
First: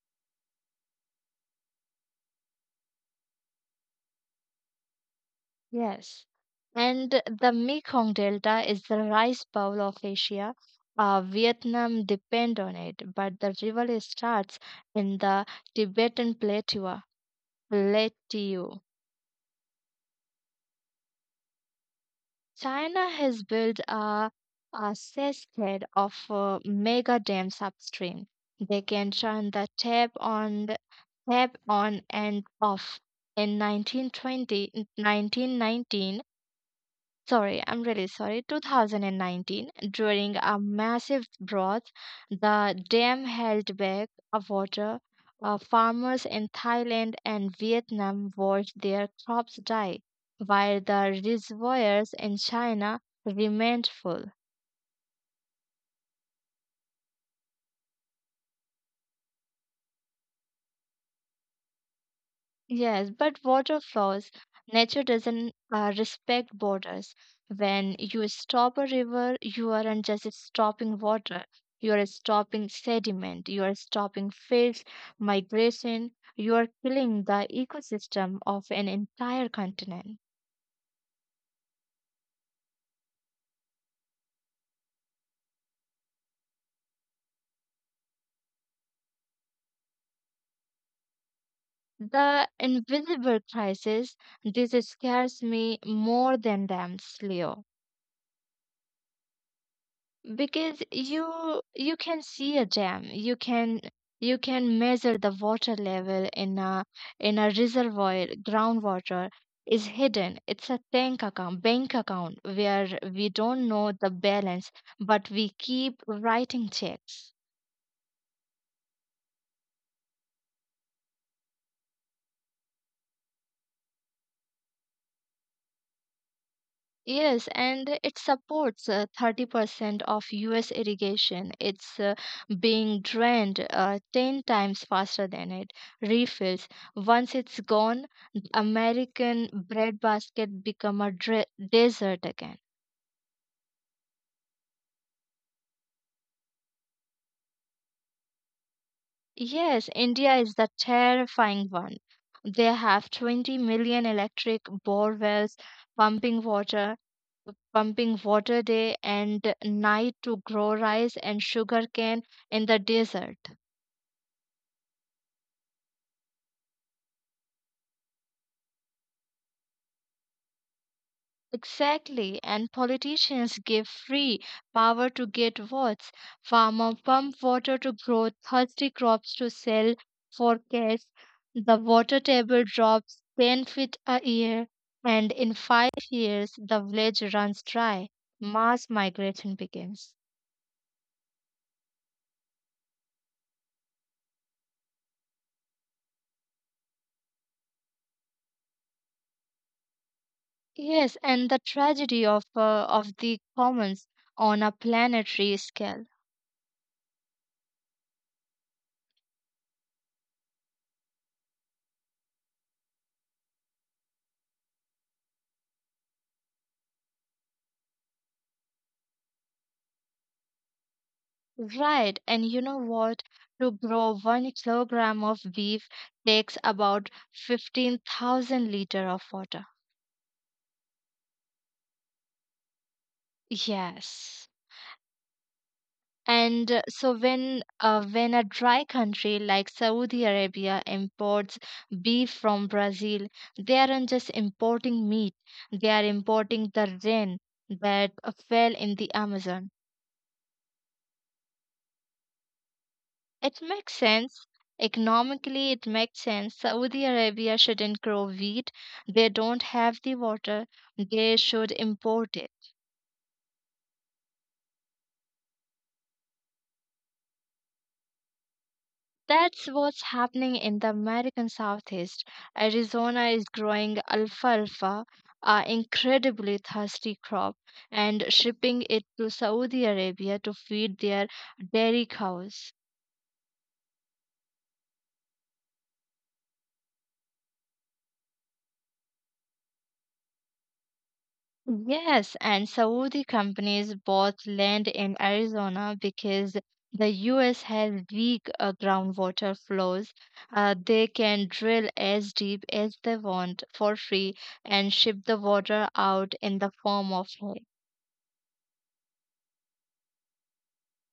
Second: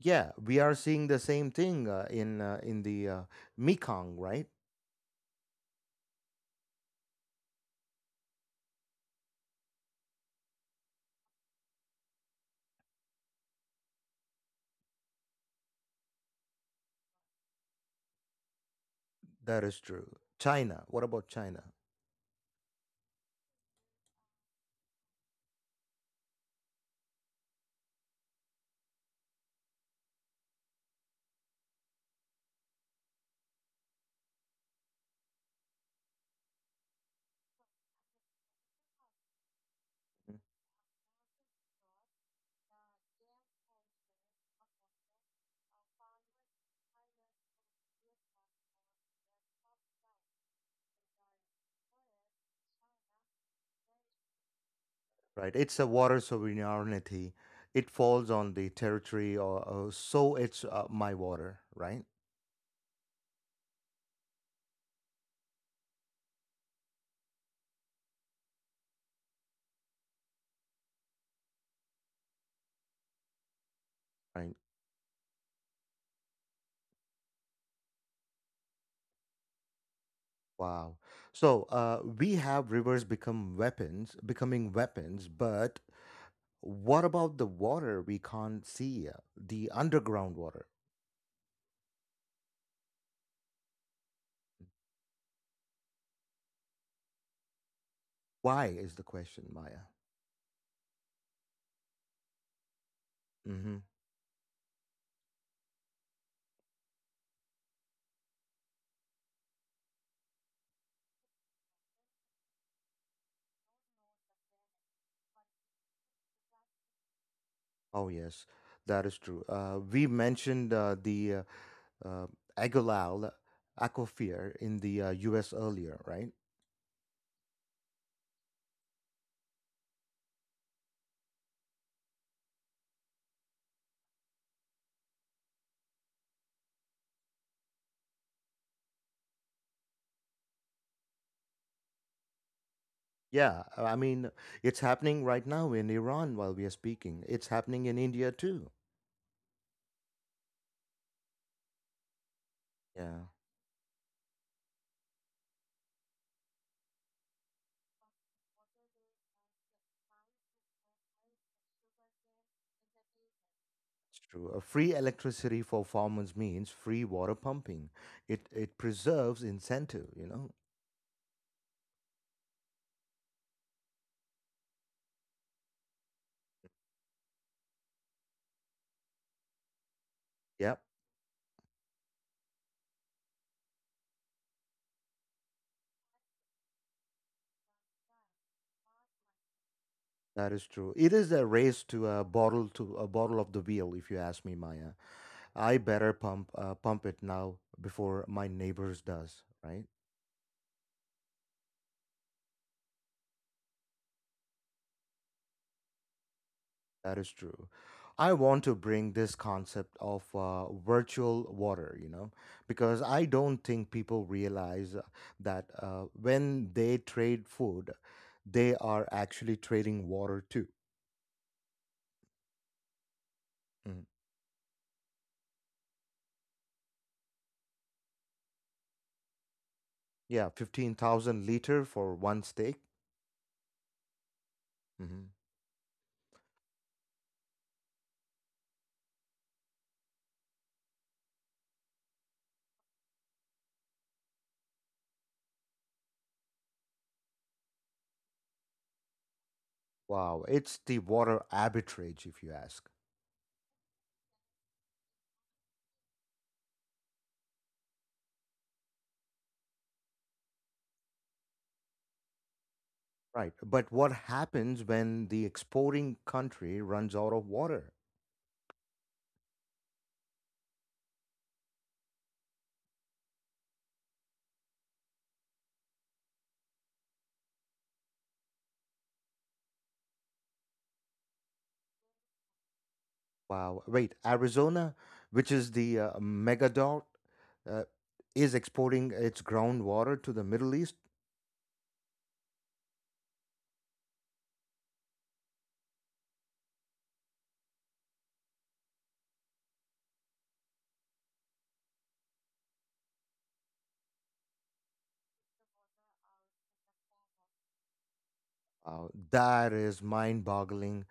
Yeah, we are seeing the same thing in the Mekong, right? Yes. And the Mekong Delta is the rice bowl of Asia. Vietnam depend on it, but the river starts in the Tibetan plateau. That is true. China, what about China? China has built a cascade of mega dams upstream. They can turn the tap on and off. In 1920, 1919. Sorry, I'm really sorry. 2019, during a massive drought, the dam held back of water. Farmers in Thailand and Vietnam watched their crops die, while the reservoirs in China remained full. Right? It's a water sovereignty. It falls on the territory, or so it's my water, right? Yes, but water flows. Nature doesn't respect borders. When you stop a river, you aren't just stopping water. You are stopping sediment. You are stopping Right. fish migration. You are killing the ecosystem of an entire continent. Wow. So we have rivers become weapons, becoming weapons, but what about the water we can't see? The underground water? The invisible crisis, this scares me more than dams, Leo. Why is the question, Maya? Because you can see a dam. You can Hmm. you can measure the water level in a reservoir. Groundwater is hidden. It's a tank account bank account where we don't know the balance, but we keep writing checks. Oh, yes, that is true. We mentioned the uh, Agolal Akofir in the U.S. earlier, right? Yes, and it supports 30% of US irrigation. It's being drained 10 times faster than it refills. Once it's gone, the American breadbasket become a desert again. Yeah, I mean it's happening right now in Iran while we are speaking. It's happening in India too. Yes, India is the terrifying one. They have Yeah, 20 million electric bore wells pumping water, pumping water day and night to grow rice and sugarcane in the desert. it's true. Free electricity for farmers means free water pumping. It preserves incentive. You know. Exactly, and politicians give free power to get votes. Farmer pump water to grow thirsty crops to sell for Yep, cash. The water table drops 10 feet a year, and in 5 years the village runs dry. Mass migration begins. that is true. It is a race to a bottle of the wheel. If you ask me, Maya, I better pump pump it now before my neighbors does. Right. Yes, and the tragedy of the commons on a planetary scale. That is true. I want to bring this concept of virtual water, you know, because I don't think people realize that when they trade food, they are actually trading water too. Right, and you know what? To Mhm. grow 1 kilogram of beef takes about 15,000 liter of water. Yeah, 15,000 liter for one steak. Yes. Hmm. And so when a dry country like Saudi Arabia imports beef from Brazil, they aren't just importing meat, they are importing the rain that fell in the Amazon. Wow, it's the water arbitrage, if you ask. It makes sense. Economically, it makes sense. Saudi Arabia shouldn't grow wheat. They don't have the water. They should import it. Right. But what happens when the exporting country runs out of water? That's what's happening in the American Southeast. Arizona is growing alfalfa, an incredibly thirsty crop, and shipping it to Saudi Arabia to feed their dairy cows. Wow. Wait, Arizona, which is the megadot, uh, is exporting its groundwater to the Middle East. Yes, and Saudi companies bought land in Arizona because the US has weak groundwater flows. They can drill as deep as they want for free and ship the water out in the form of. Wow, that is mind boggling.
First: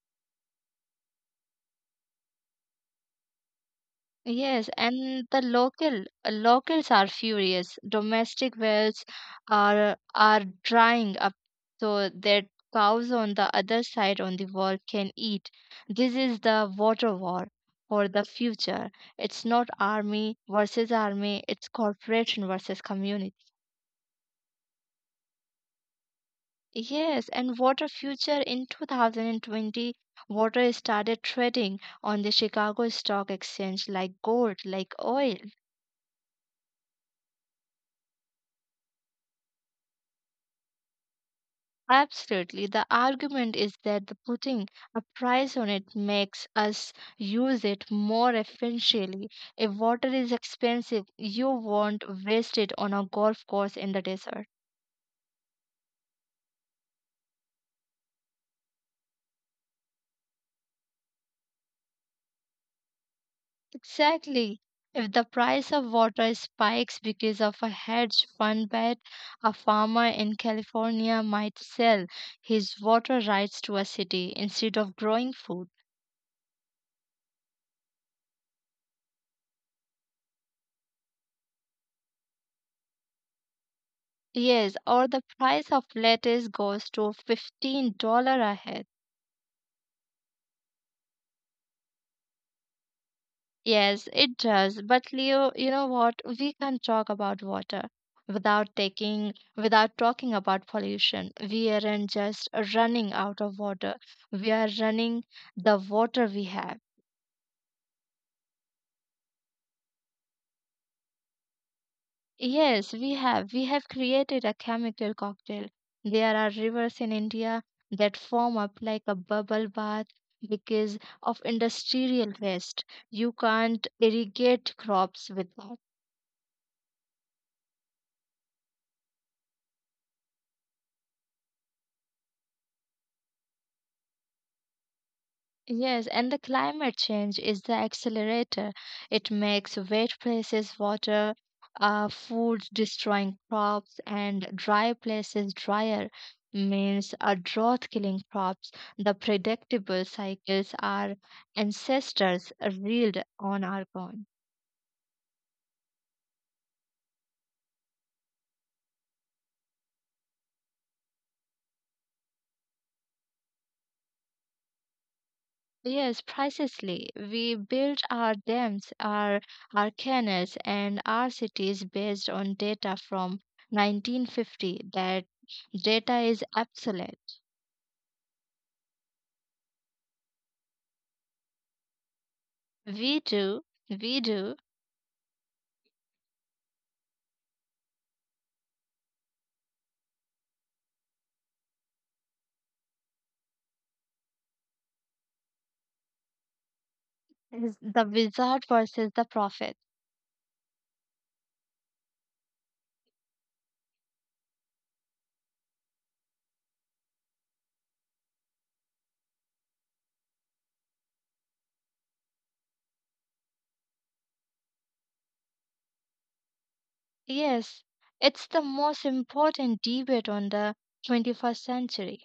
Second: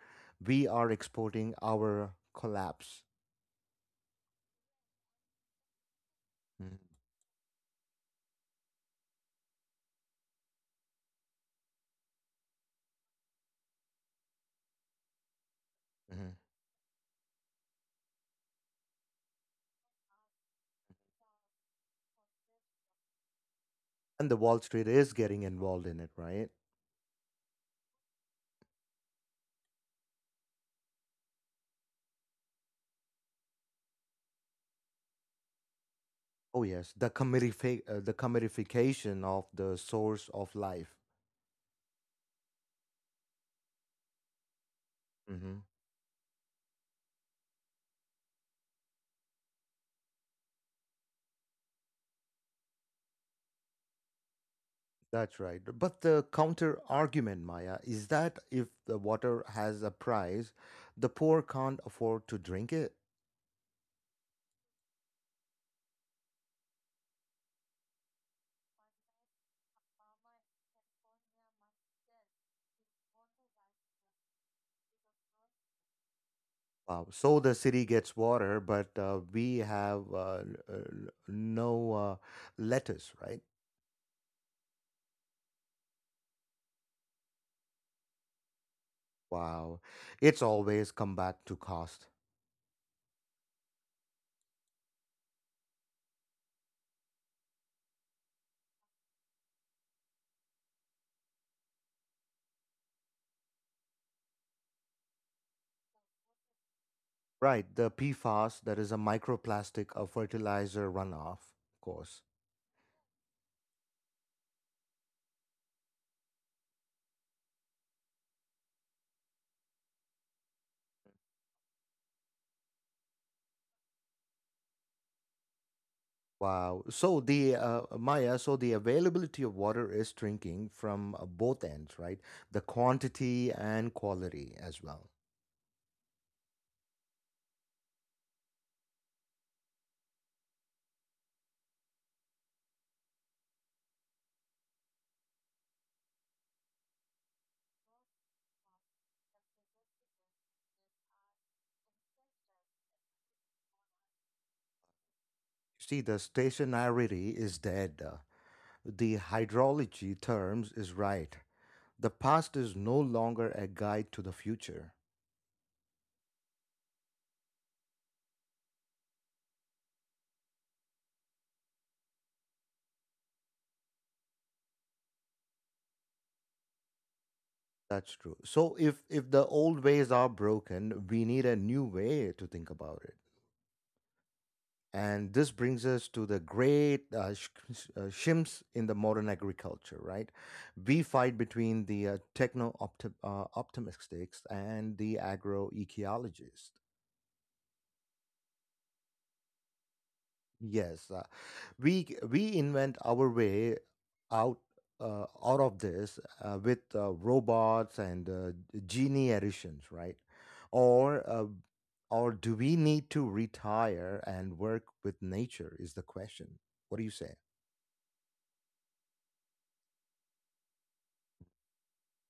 We are exporting our collapse. Yes, and the Mhm, locals are furious. Domestic wells are drying up, so that cows on the other side on the wall can eat. This mhm. is the water war for the future. It's not army versus army, it's corporation versus community. And the Wall Street is getting involved in it, right? Yes, and water future in 2020, water started trading on the Chicago Stock Exchange like gold, like oil. Oh, yes. The, the commodification of the source of life. Absolutely. The argument is that the putting a price Mm-hmm. on it makes us use it more efficiently. If water is expensive, you won't waste it on a golf course in the desert. That's right. But the counter argument, Maya, is that if the water has a price, the poor can't afford to drink it. Exactly. If the price of water spikes because of a hedge fund bet, a farmer in California might sell his water rights to a city instead of growing food. Wow. So the city gets water, but we have l- l- no lettuce, right? Yes, or the price of lettuce goes to $15 a head. Wow. It's always come back to cost. Yes, it does. But Leo, you know what? We can talk about water without taking, without talking about pollution. We aren't just running out of water. We are running the water we have. Right. The PFAS, that is a microplastic of fertilizer runoff, of course. Yes, we have. We have created a chemical cocktail. There are rivers in India that form up like a bubble bath because of industrial waste. You can't irrigate crops with that. Wow. So the Maya, so the availability of water is shrinking from both ends, right? The quantity and quality as well. Yes, and the climate change is the accelerator. It makes wet places water, food destroying crops, and dry places drier, means a drought killing crops. The predictable cycles our ancestors reeled on are gone. See, the stationarity is dead. The hydrology terms is right. The past is no longer a guide to the future. Yes, precisely. We built our dams, our canals, and our cities based on data from 1950. That data is obsolete. That's true. So if the old ways are broken, we need a new way to think about it. We do, we do, And this brings us to the great shims in the modern agriculture, right? We fight between the techno optimists and the agroecologists. is the wizard versus the prophet. Yes, we invent our way out out of this with robots and genie additions, right? Or uh, or do we need to retire and work with nature? Is the question. What do you say? Yes, it's the most important debate on the 21st century.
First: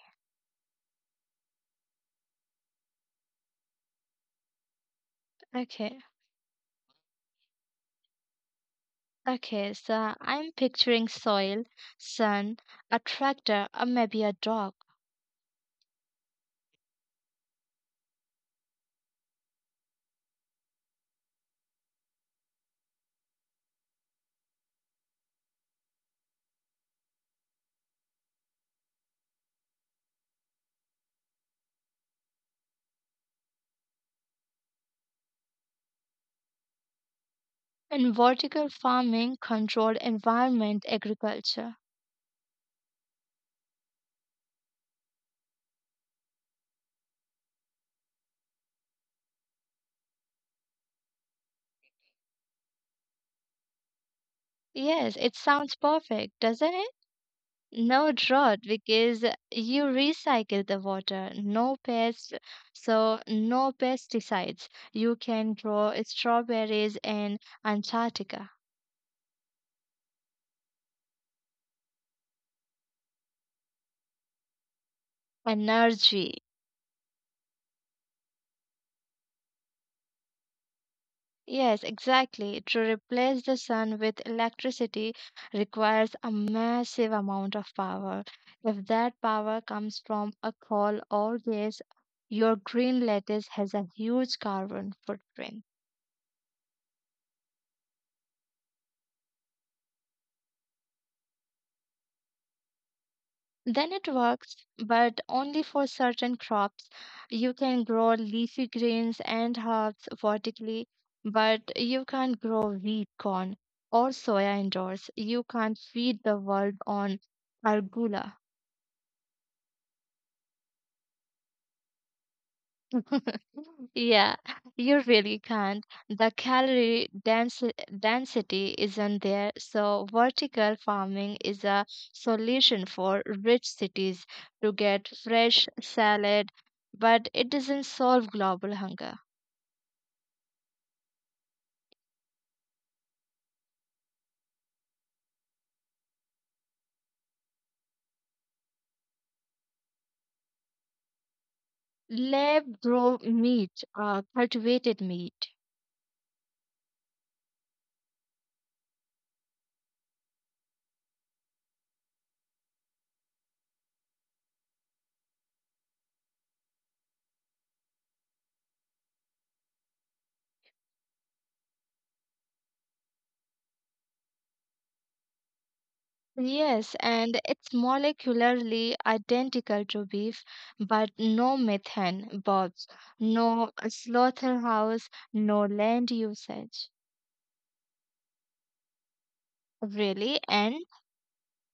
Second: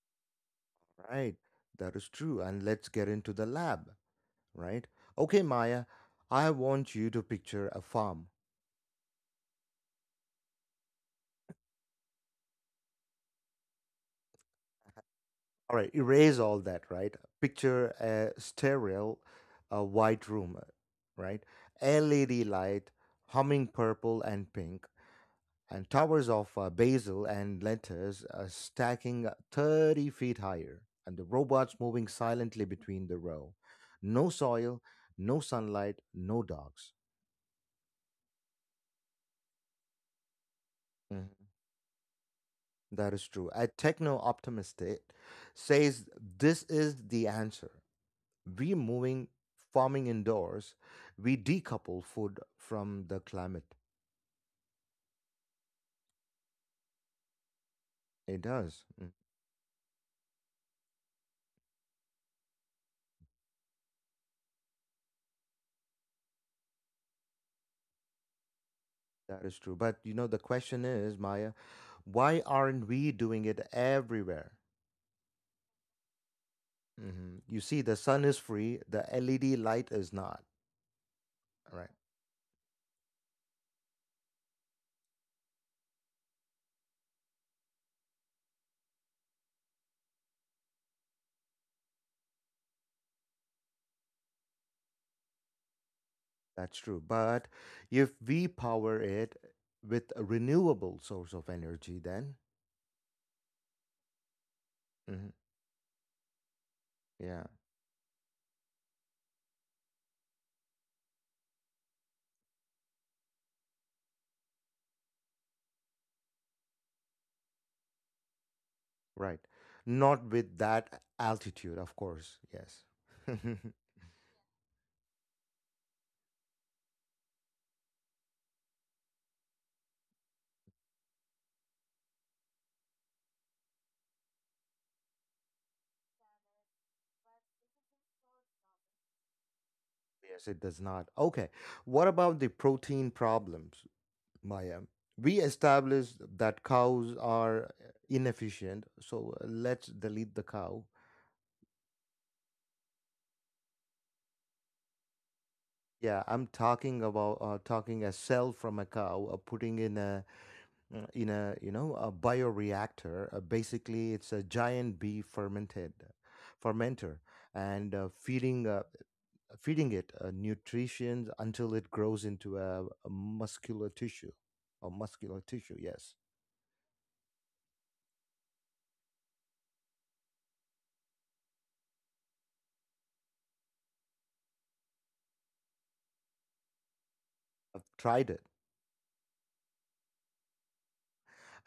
Right, that is true. And let's get into the lab, right? Okay, Maya, Okay, I want you to picture a farm. okay, so I'm picturing soil, sun, a tractor, or maybe a dog. All right, erase all that, right? Picture a sterile, a white room, right? LED light, humming purple and pink, and towers of basil and lettuce stacking 30 feet higher, and the robots moving silently between the row. No soil, no sunlight, no dogs. And vertical farming, controlled environment Mm-hmm. agriculture. That is true. A techno optimist says this is the answer. We moving farming indoors. We decouple food from the climate. Yes, it sounds perfect, doesn't it? No It drought does. Mm. because you recycle the water, no pests, so no pesticides. You can grow strawberries in Antarctica. That is true. But you know, the question is, Maya, why aren't we doing it everywhere? Energy. Hmm. You see, the sun is free, the LED light is not. Yes, Right. exactly. To replace the sun with electricity requires a massive amount of power. If that power comes from a coal or gas, your green lettuce has a huge carbon footprint. That's true. But if we power it with a renewable source of energy, then, Then it works, but mhm. only for certain crops. Yeah. You can grow leafy greens and herbs vertically, but you can't grow wheat, corn, or soya indoors. You can't feed the world on arugula. Right. Not with that altitude, of course. Yes. Yes, Yeah, you really can't. The calorie densi density isn't there, so vertical farming is a solution for rich cities to get fresh salad, but it doesn't solve global hunger. it does not. Okay. What about the protein problems, Maya? We established that cows are inefficient, so let's delete the cow. Lab grown meat, cultivated meat. Yeah, I'm talking about talking a cell from a cow, putting in a you know a bioreactor. Basically, it's a giant bee fermented fermenter and feeding it nutrition until it grows into a muscular tissue or muscular tissue yes. Yes, and it's molecularly identical to beef, but no methane, Bobs, no slaughterhouse, no land usage. I've tried it. Really, and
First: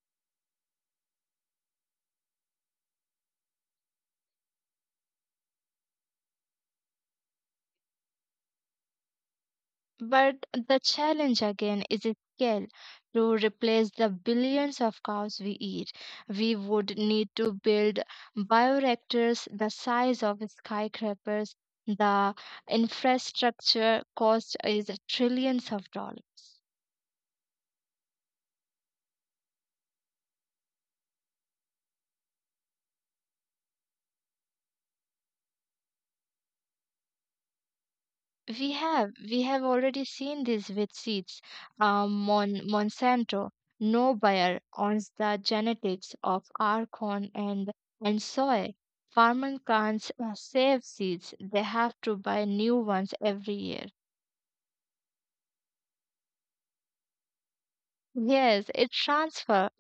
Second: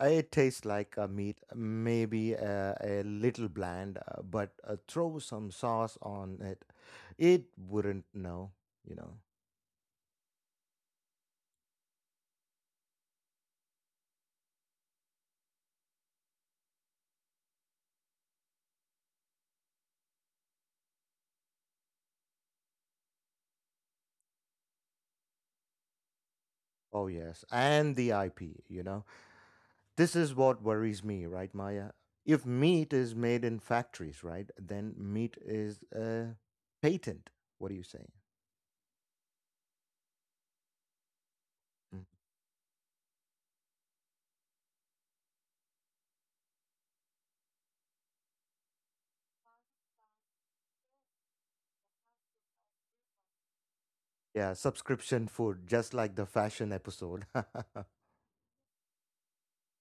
It tastes like meat maybe a little bland but throw some sauce on it it wouldn't know, you know. but the challenge again is its scale. To replace the billions of cows we eat, we would need to build bioreactors the size of skyscrapers. The infrastructure cost is trillions of dollars. Oh yes, and IP, you know, this is what worries me, right, Maya? If meat is made in factories, right, then meat is uh, patent, what do you say? We have already seen this with seeds. Monsanto, no buyer owns the genetics of our corn and soy. Farmers can't save seeds; they have to buy new ones every year. Yeah, subscription food, just like the fashion episode. Yes, it transfer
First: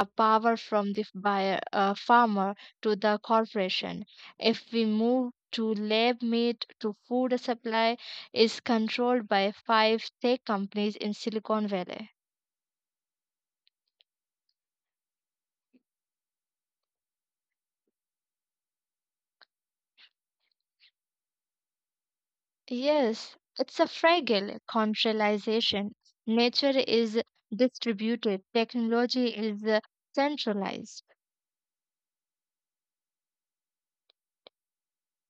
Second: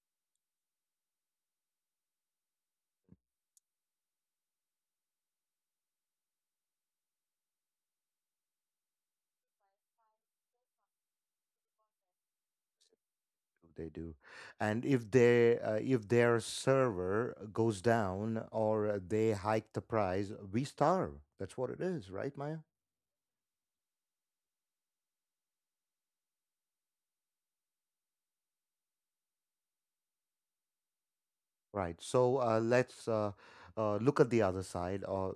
a power from the buyer farmer to the corporation. If we move to lab meat to food supply is controlled by five tech companies in Silicon Valley. They do. And if they if their server goes down or they hike the price, we starve. That's what it is, right, Maya? Yes, it's a fragile contralization. Nature is distributed, technology is centralized. Right. So let's look at the other side, or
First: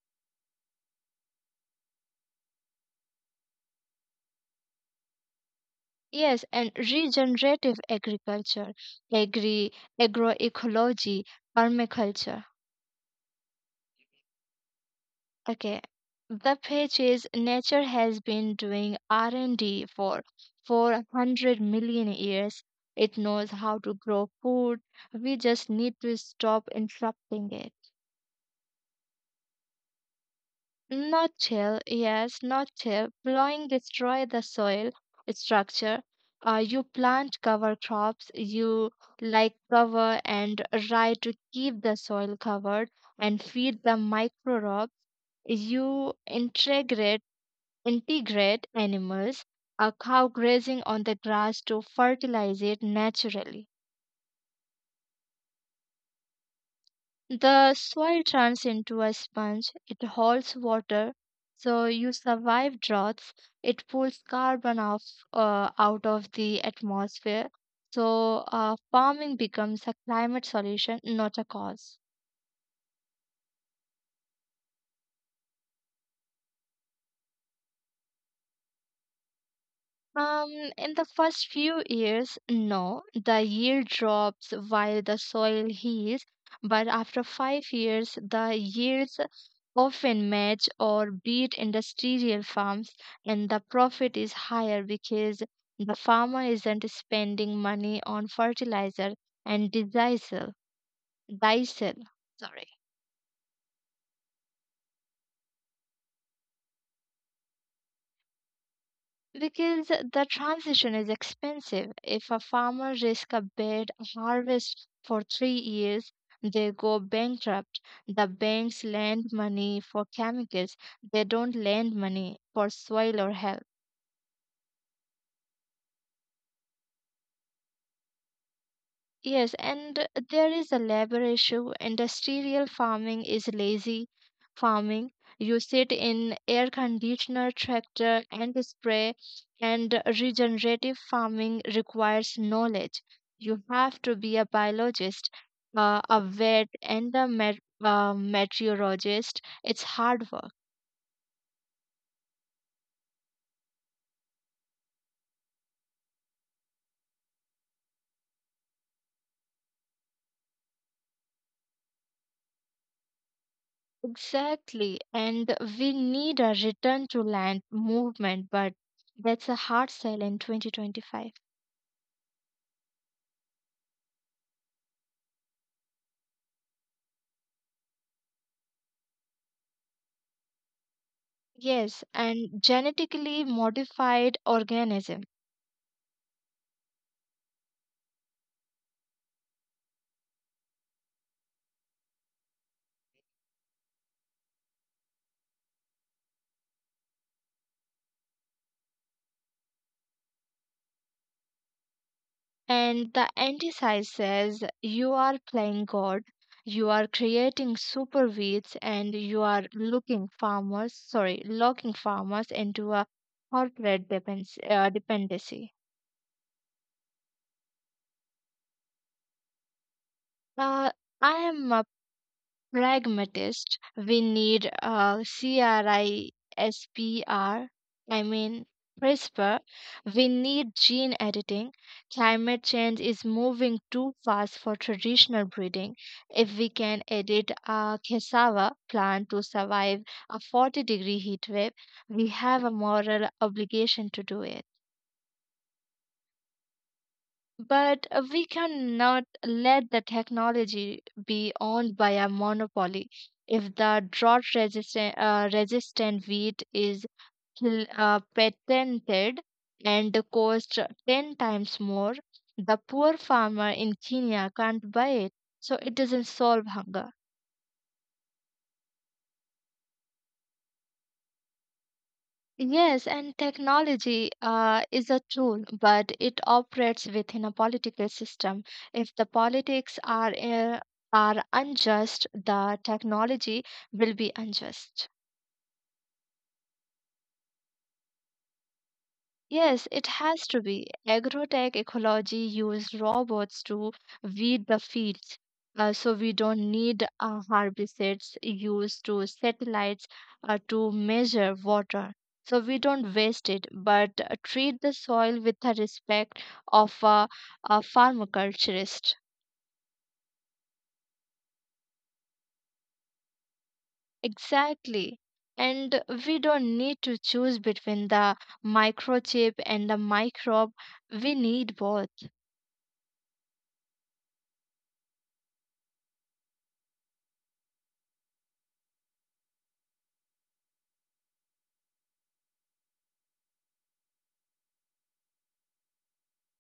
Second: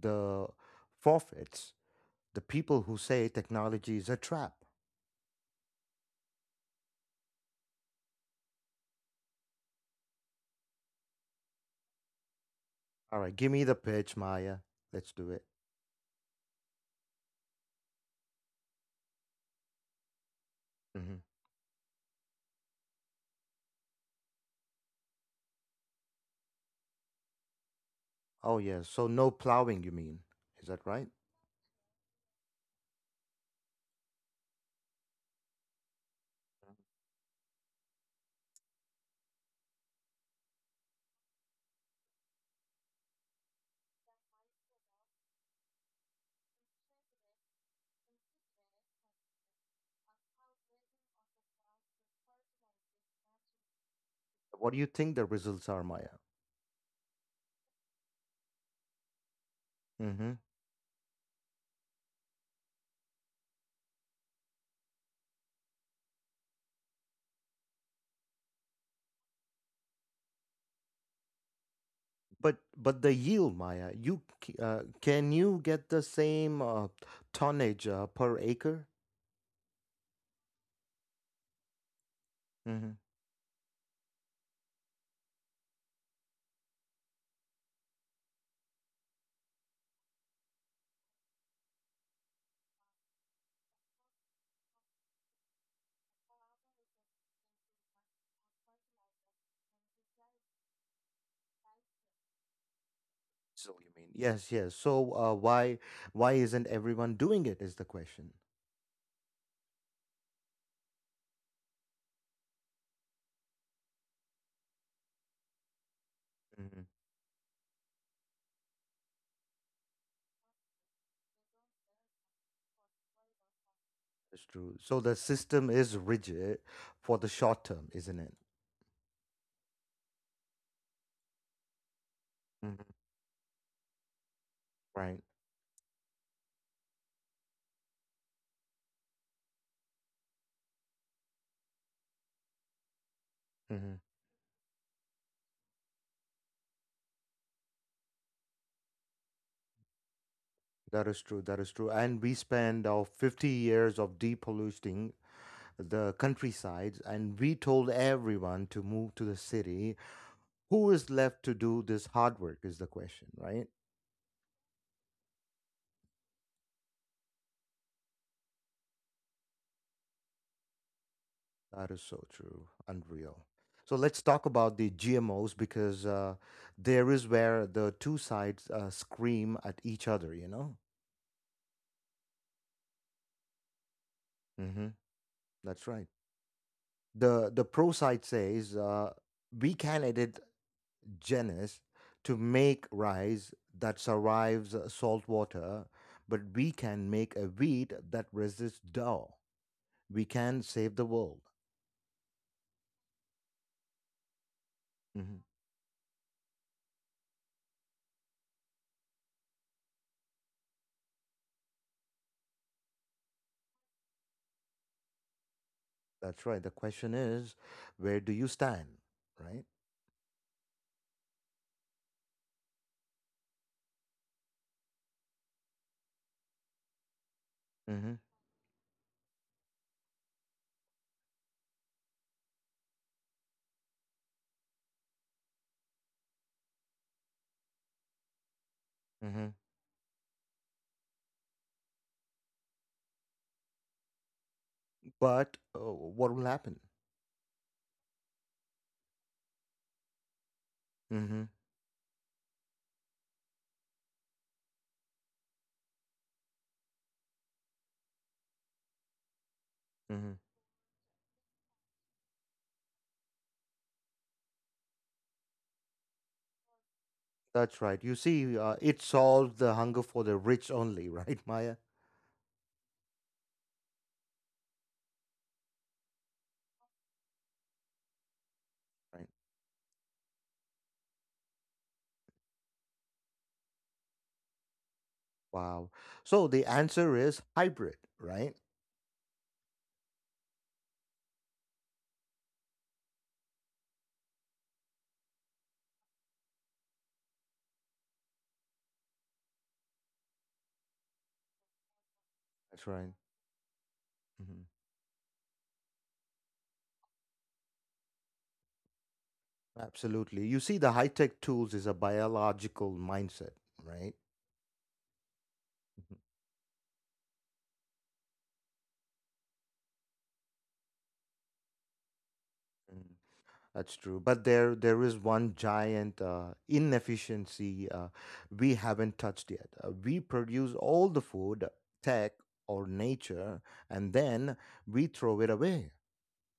the forfeits, the people who say technology is a trap. Yes, and regenerative agriculture, agri agroecology, permaculture. All right, give me the pitch, Maya. Let's do it. Okay. The pitch is nature has been doing R&D for Hmm. 400 million years. It knows how to grow food. We just need to stop interrupting it. Oh, yeah. So no plowing, you mean? Is that right? Not chill, yes, not chill. Plowing destroy the soil structure. You plant cover crops, you like cover and rye to keep the soil covered and feed the micro rocks. You integrate animals, a cow grazing on the grass to fertilize it naturally. What do you think the results are, Maya? The soil turns into a sponge, it Hmm. holds water, so you survive droughts. It pulls carbon off out of the atmosphere. So farming becomes a climate solution, not a cause. But but the yield, Maya, you can you get the same tonnage per acre? Um, in the first few years, Hmm. I mean, no, the yield drops while the soil heals, but after 5 years, the yields often match or beat industrial farms, and the profit is higher because the farmer isn't spending money on fertilizer and diesel. Diesel, sorry yes, yes. So why why isn't everyone doing it? Is the question. Because the transition is expensive. If a farmer risks a bad harvest for 3 years, they Hmm. go bankrupt. The banks lend money for chemicals, they don't lend money for soil or health. That's true. So the system is rigid for the short term, isn't it? Yes, and there is a labor issue. Industrial Mhm. farming is lazy farming. Right. You sit in air conditioner tractor and spray, and regenerative farming requires knowledge. You have Mhm. to be a biologist, a vet, and a meteorologist. It's hard work. That is true. That is true. And we spend our 50 years of depolluting the countrysides, and we told everyone to move to the city. Who is left to do this hard work is the question, right? Exactly, and we need a return to land movement, but that's a hard sell in 2025. That is so true. Unreal. So let's talk about the GMOs because there is where the two sides scream at each other, you know? Yes, and genetically modified Hmm. organism. That's right. The pro side says we can edit genus to make rice that survives salt water, but we can make a wheat that resists drought. We can save the world. And the anti-science says you are Mm-hmm. playing God, you are creating super weeds, and you are locking farmers into a dependency. That's right. The question is, where do you stand, right? Uh, I am pragmatist. We need a CRISPR, Mm-hmm. I mean CRISPR. We need gene editing. Climate change is moving too fast for traditional breeding. If we can edit a cassava plant to Mm-hmm. survive a 40-degree heat wave, we have a moral obligation to do it. But what will happen? But we cannot let the technology Mm-hmm. be owned by a monopoly. If the drought resistant wheat is patented and Mm-hmm. costs 10 times more, the poor farmer in Kenya can't buy it. So it doesn't solve hunger. That's right. You see, it solved the hunger for the rich only, right, Maya? Yes, and technology is a tool, but it operates within a political system. If the Right. politics are unjust, the technology will be unjust. Wow. So the answer is hybrid, right? Yes, it has to be. Agrotech ecology used robots to weed the fields. So we don't need herbicides used to satellites to measure water. So we That's don't right. waste it, but Mm-hmm. treat the soil with the respect of a pharmaculturist. Absolutely. You see, the high tech tools is a biological mindset, right? Exactly. And we don't need to choose between the microchip and the microbe. We need both. Mhm. That's true, but there is one giant inefficiency we haven't touched yet. We produce all the food, tech, or nature, and then we throw it away.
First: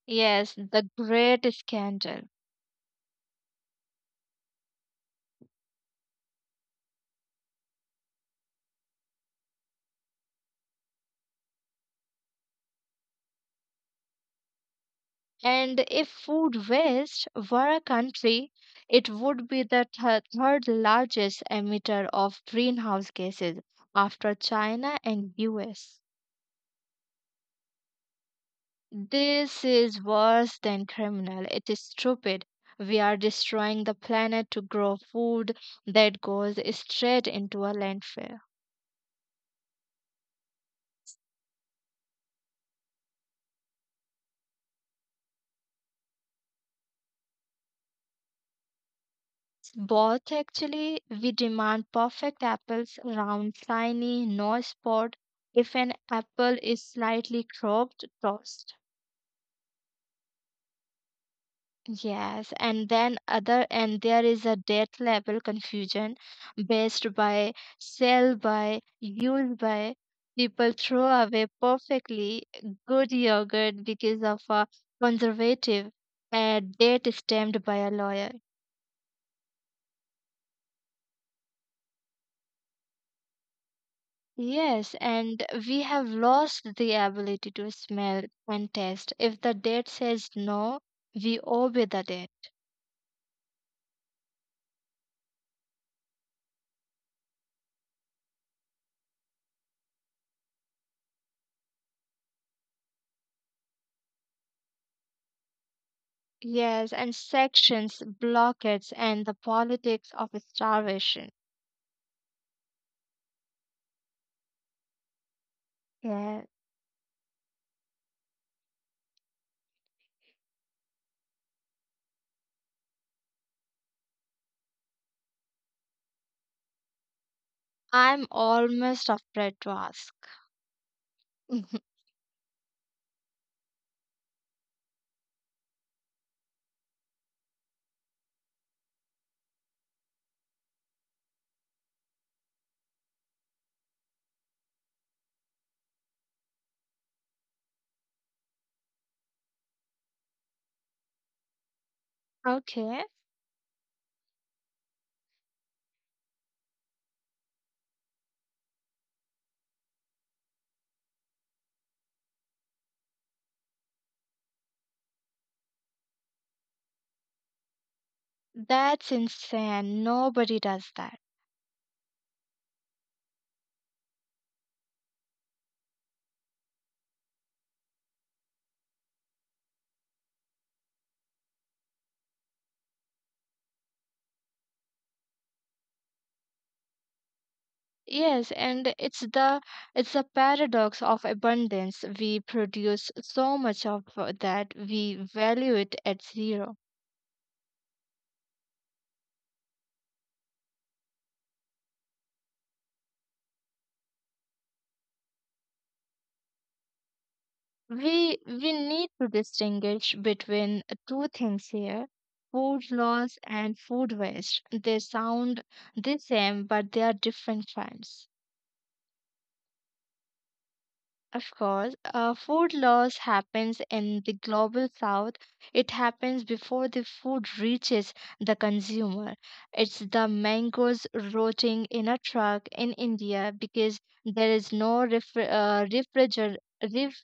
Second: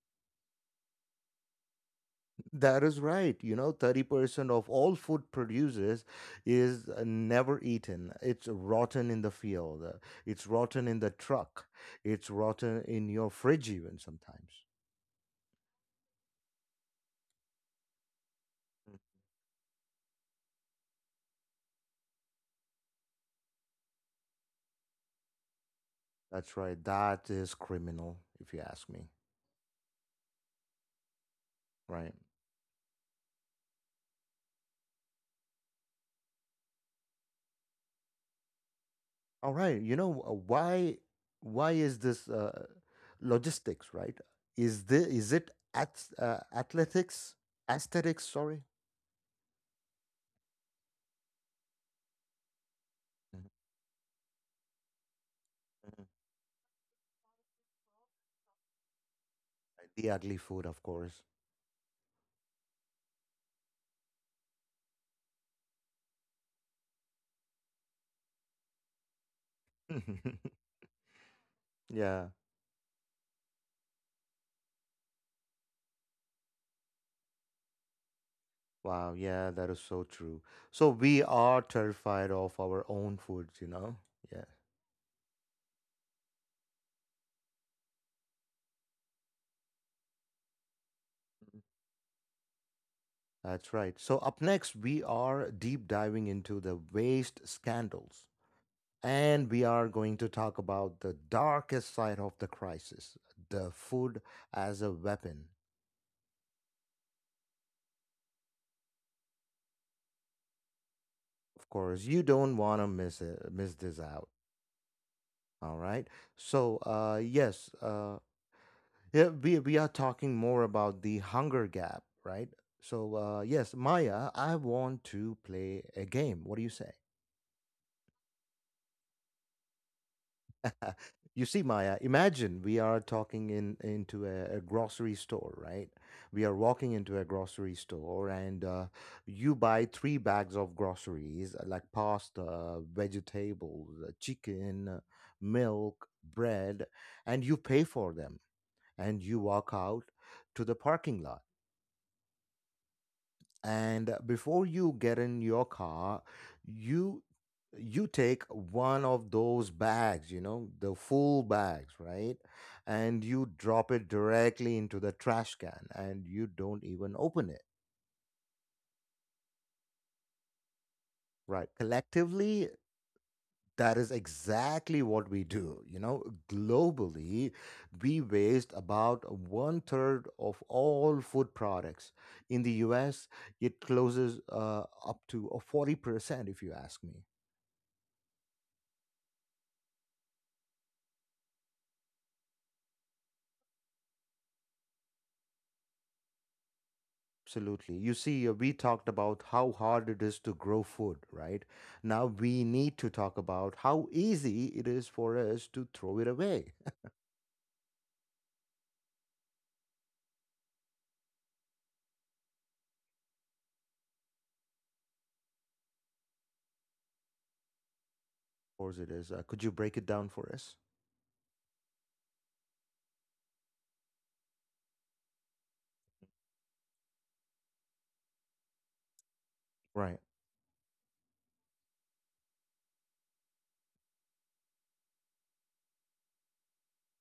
Yes, the great scandal. That is right. You know, 30% of all food produces is never eaten. It's rotten in the field. It's rotten in the truck. It's rotten in your fridge even sometimes. And if food waste were a country, it would be the third largest emitter of greenhouse gases after China and US. That's right. That is criminal, if you ask me. This is worse than criminal. It is Right. stupid. We are destroying the planet to grow food that goes straight into a landfill. All right, why is this logistics, right? Is it at athletics aesthetics? Sorry. Both actually, we demand perfect apples Mhm, round, shiny, no spot. If an mhm. apple is slightly cropped, tossed. The ugly food, of course. Yes, and then other and there is a death level confusion based by sell by use by people throw away Yeah. perfectly good yogurt because of a conservative date stamped by a lawyer. Wow. Yeah, that is so true. So we are terrified of our own foods, you know? Yeah, Yes, and we have lost the ability to smell and taste. If the dead says no, we obey the dead. that's right. So up next, we are deep diving into the waste scandals. And we are going to talk about the darkest side of the crisis, the food as a weapon. Yes, and sections, blockades, and the politics of starvation. Of course, you don't want to miss this out. All right. Yeah, So, yes, yeah, we are talking more about the hunger gap, right? So, yes, Maya, I want to play a game. What do you say? I'm almost afraid to ask. You see, Maya, imagine we are talking in into a grocery store, right? We are walking into a grocery store, and you buy three bags of groceries, like pasta, vegetables, chicken, milk, bread, and you pay for them, and you walk out to the parking lot. Okay, And before you get in your car, you you take one of those bags, the full bags, right, and you drop it directly into the trash can, and you don't even open it. that's insane. Nobody does that. Right, collectively, that is exactly what we do, globally. We waste about one third of all food products. In the US, it closes up to 40% if you ask me. Yes, and it's the paradox of abundance. We produce so much of that we value it at zero. Absolutely. You see, we talked about how hard it is to grow food, right? Now we need to talk about how easy it is for us to throw it away. We need to distinguish between two things here, food loss and food waste. They sound the same, but they are different crimes. Of course, it is. Could you break it down for us? Of course. Food loss happens in the global south. It happens before the food reaches the consumer. It's Right. the mangoes rotting in a truck in India because there is no ref-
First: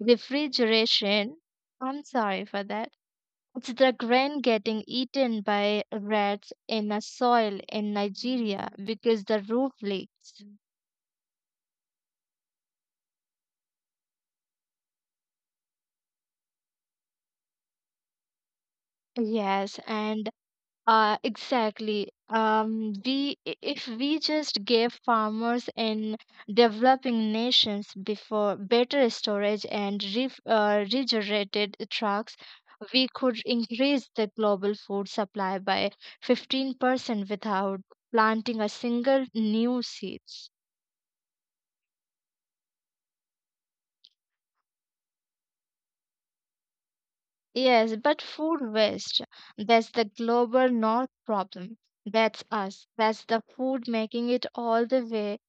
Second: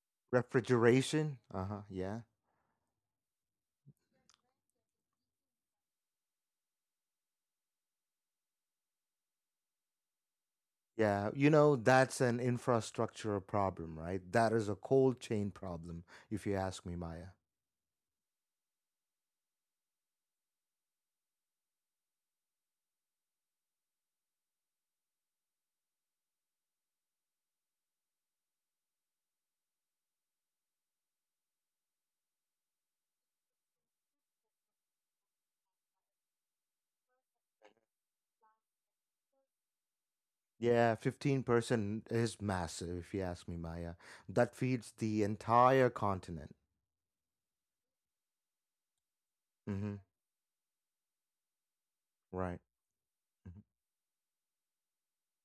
refrigeration. Refrigeration. Uh huh. I'm Yeah. sorry for that. It's the grain getting eaten by rats in a soil in Nigeria because the roof leaks. Yeah. That's an infrastructure problem, right? That is a cold chain problem, if you ask me, Maya. Yes, and exactly. If we just gave farmers in developing nations before better storage and regenerated trucks, we could increase the global food supply by 15% without planting a single new seed. Yeah, 15% is massive, if you ask me, Maya. That feeds the entire continent. Yes, but food waste, Mm that's hmm. the global north problem. That's Right. us. That's the food making it all the way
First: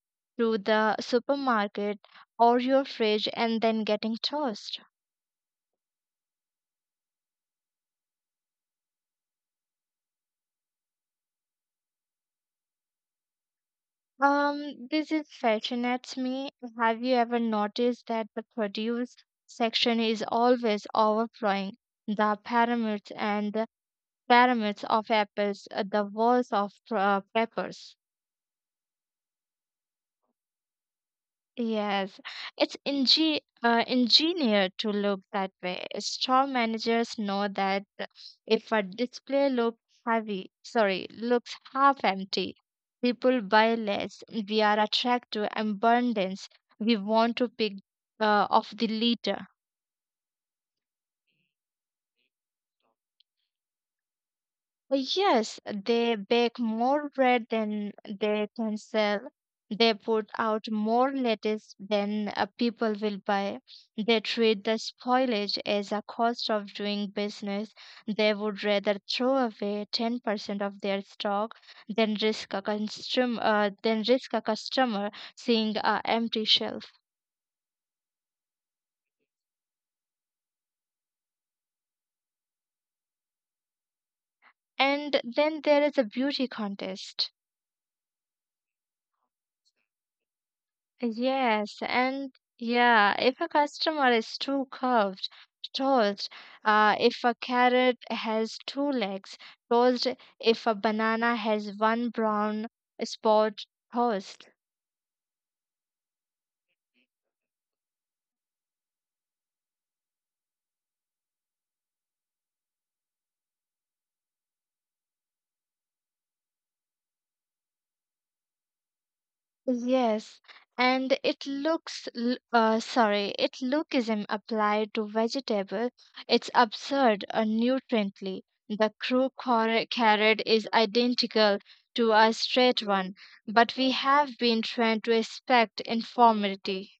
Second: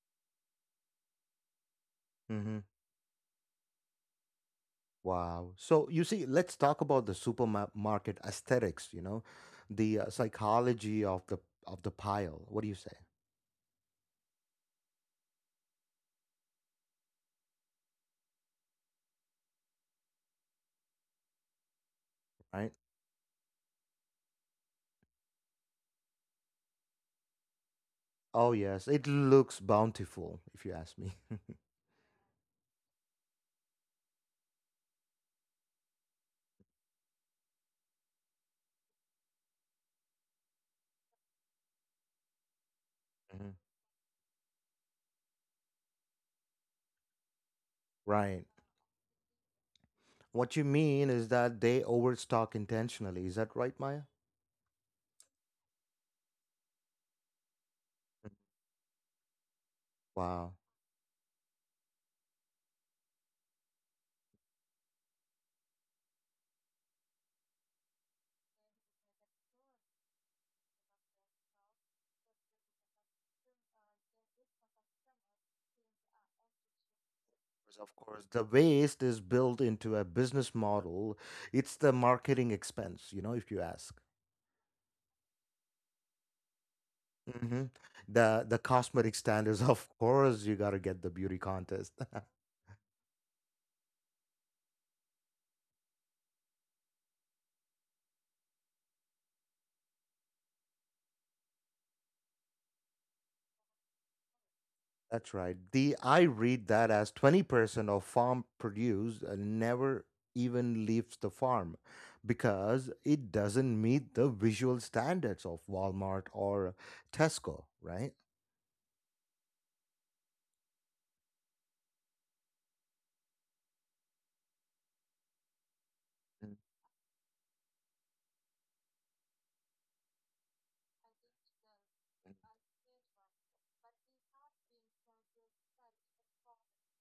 to the supermarket or Mm-hmm. your fridge and then getting tossed. Wow. So you see, let's talk about the supermarket aesthetics, the psychology of the pile. What do you say? This is fascinates me. Have you ever noticed that the produce section is always overflowing? The Right? Pyramids of apples, the walls of peppers. Oh yes, it looks bountiful if you ask me. Yes, it's engineered to look that way. Store managers know that if a display looks half empty, people Mhm. buy less. We are attracted to abundance. We want to pick Right. Off the litter. What you mean is that they overstock intentionally. Is that right, Maya? Well, yes, they bake more bread than they can sell. They put Wow. out more lettuce than people will buy. They treat the spoilage as a cost of doing business. They would rather throw away 10% of their stock than risk a customer seeing a empty shelf. Because of course, the waste is built into a business model. It's the marketing expense, if you ask. And then there is a beauty contest. Hmm. The cosmetic standards, of course, you got to get the beauty Yes, contest. and yeah, if a customer is too curved, tossed, if a carrot has two legs, tossed, if a banana has one brown spot, tossed. That's right. The I read that as 20% of farm produce never even leaves the farm because it doesn't meet the visual standards of Walmart or Tesco, right? Yes, and it looks l- sorry, it lookism applied to vegetable. It's Mm. absurd nutriently. The carrot is identical to a straight one, but we have been trained to expect informality.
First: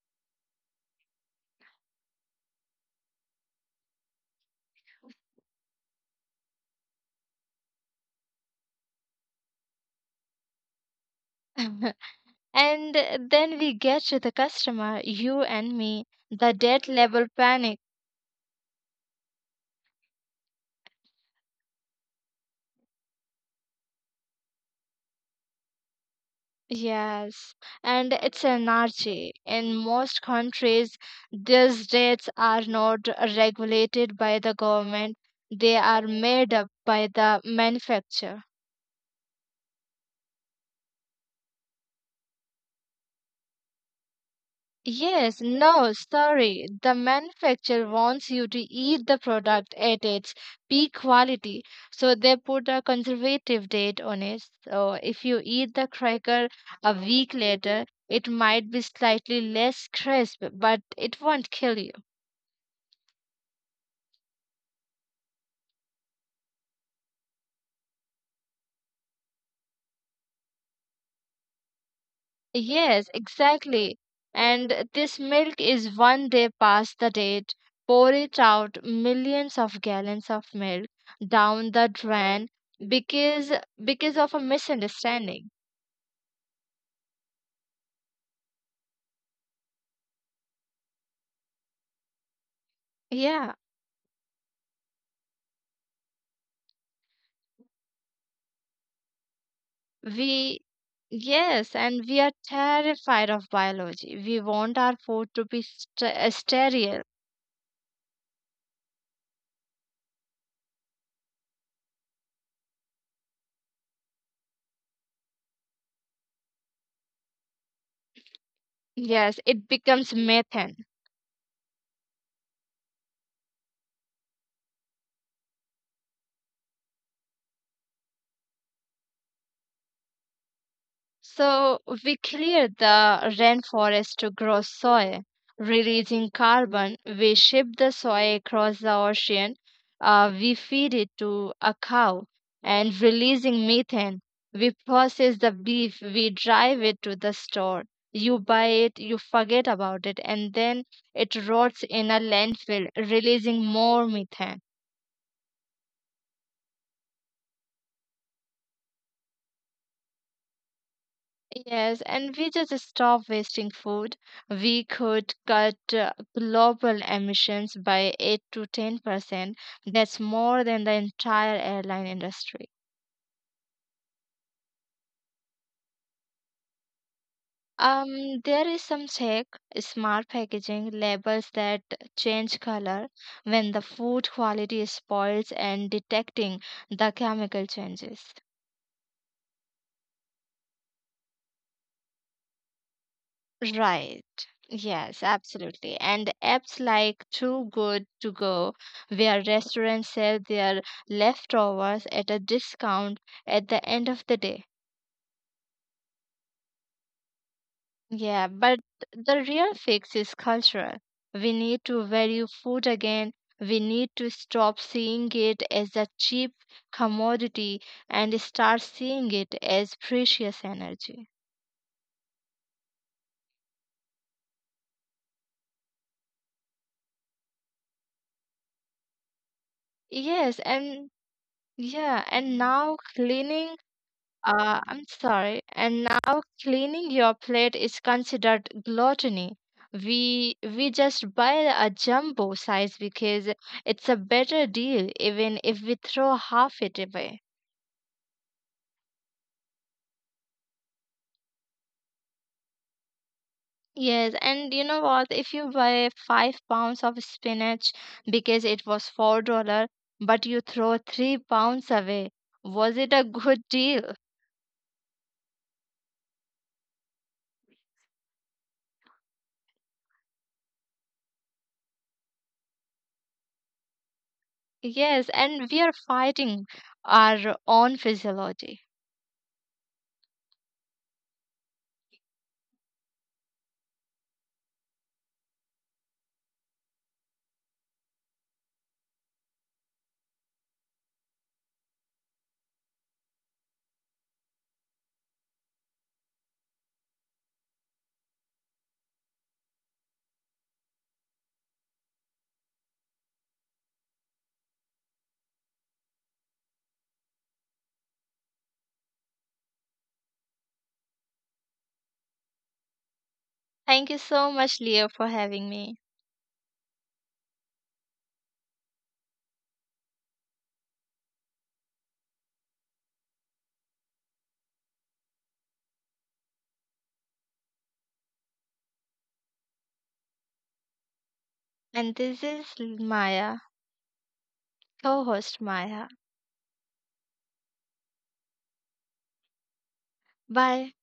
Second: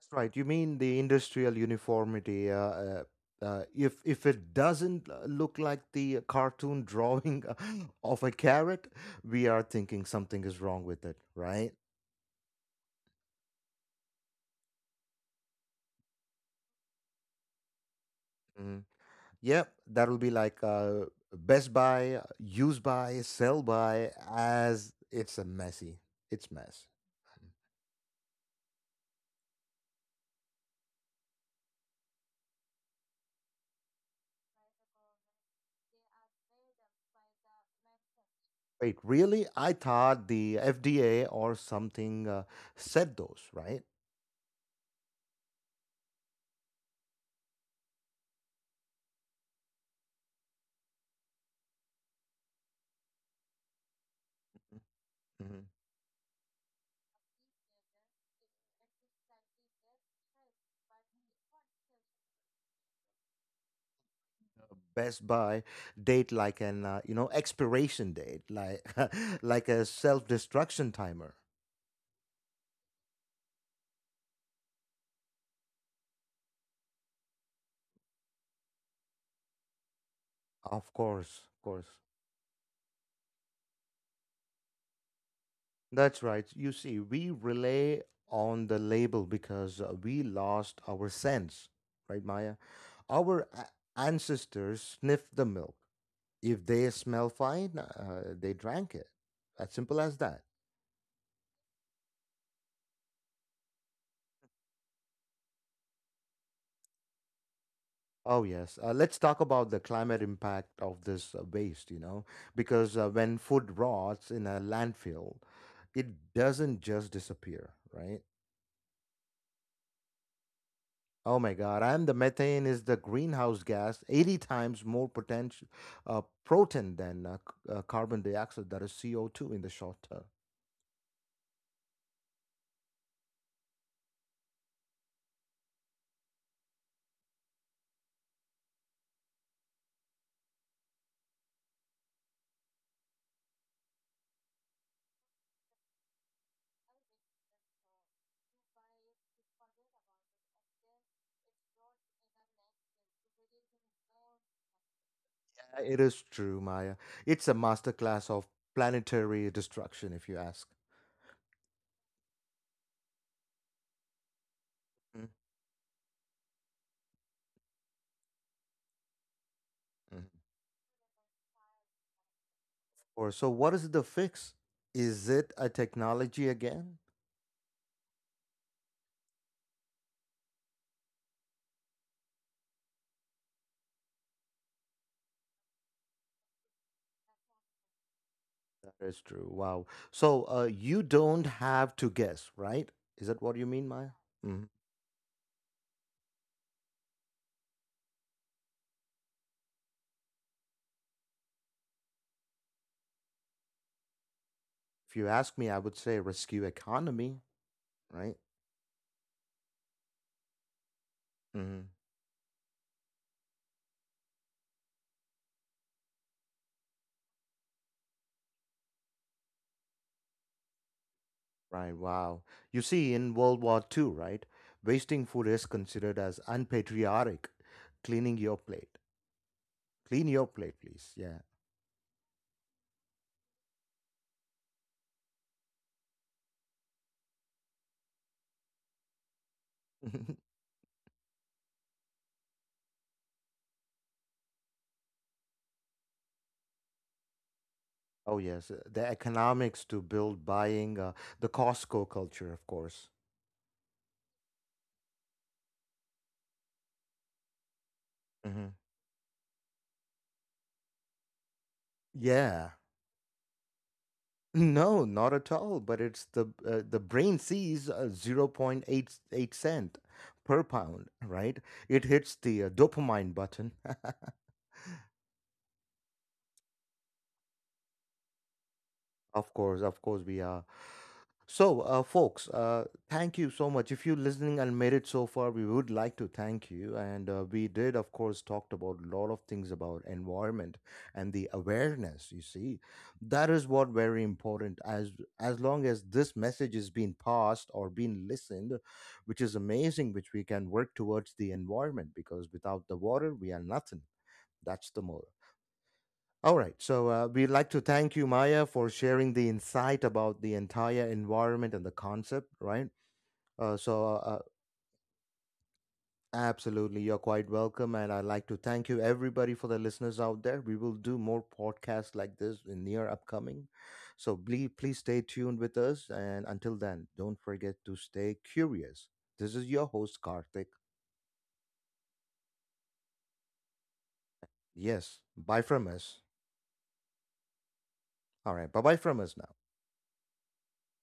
That's right. You mean the industrial uniformity? If it doesn't look like the cartoon drawing of a carrot, we are thinking something is wrong with it, right? And then we get to the customer, you and me, the dead level panic. Yep, that'll be like Best Buy, Use Buy, Sell Buy, as it's a messy. It's mess. Yes, and it's energy. In most countries, these rates are not regulated by the government, they are made up by the manufacturer. Wait, really? I thought the FDA or something said those, right? Yes, no, sorry. The manufacturer wants you to eat the product at its peak quality, so they put a conservative date on it. So if you Mhm. eat the cracker a week later, it might be slightly less crisp, but it won't kill you. Best Buy date like an expiration date, like like a self destruction timer. Yes, exactly. And this milk is one day past the date. Pour it out millions of gallons of milk Of course, of down the course. drain because because of a misunderstanding. That's right. You see, we rely on the label because we lost our sense, right, Maya? Our Yeah, ancestors sniffed the milk. If they smell fine, they drank it. As simple as that. we yes, and we are terrified of biology. We want our food to be sterile. Oh, yes. Let's talk about the climate impact of this waste, because when food rots in a landfill, it doesn't just disappear, right? Yes, it becomes methane. Oh my God! And the methane is the greenhouse gas, 80 times more potential protein than carbon dioxide. That is CO2 in the short term. So we clear the rainforest to grow soy, releasing carbon. We ship the soy across the ocean. We feed it to a cow and releasing methane. We process the beef. We drive it to the store. You buy it, you forget about it, and then it rots in a landfill, releasing more methane. It is true, Maya. It's a masterclass of planetary destruction, if you ask. Yes, and we just stop wasting food. We Mm, could cut global emissions by 8 to 10%. That's mhm. more than the entire airline industry. Or so, what is the fix? Is it a technology again? There is some tech, smart packaging, labels that change color when the food quality is spoils and detecting the chemical changes. That is true. Wow. So you don't have to guess, right? Is that what you mean, Maya? Right. Mhm. Yes, absolutely. And apps like Too Good To Go, where restaurants sell their leftovers at a discount at the end of the day. If you ask me, I would say rescue economy, right? Yeah, but the real fix is cultural. We need Mhm. to value food again. We need to stop seeing it as a cheap commodity and start seeing it as precious energy. Right, wow. You see, in World War II, right, wasting food is considered as unpatriotic. Cleaning your plate. Clean your Yes, plate, and please. Yeah. yeah, and now cleaning I'm sorry. And now cleaning your plate is considered gluttony. We just buy a jumbo size because it's a better deal, even if we throw half it away. Oh, yes. The economics to build buying, the Costco culture, of course. Yes, and you know what? If you buy 5 pounds of spinach because Hmm. it was $4, but you throw 3 pounds away, Yeah. was it a good deal? No, not at all. But it's the brain sees 0.88 cent per pound, right? It hits the dopamine button. Yes, and we are fighting our own physiology. Of course, we are. So, folks, thank you so much. If you're listening and made it so far, we would like to thank you. And we did, of course, talked about a lot of things about environment and the awareness. You see, that is what very important. As long as this message is being passed or being listened, which is amazing, which we can work towards the environment because without the water, we are nothing. That's the moral. All right. So we'd like to thank you, Maya, for sharing the insight about the entire environment and the concept, right? Uh, so, Thank uh, you uh, so much, Leah, for having me. Absolutely, you're quite welcome. And I'd like to thank you, everybody, for the listeners out there. We will do more podcasts like this in near upcoming. So please, please stay tuned with us. And until then, don't forget to stay curious. This is your host, Karthik. And this is Maya, Yes. co host Bye from Maya. us. All right. Bye bye from us now. Bye.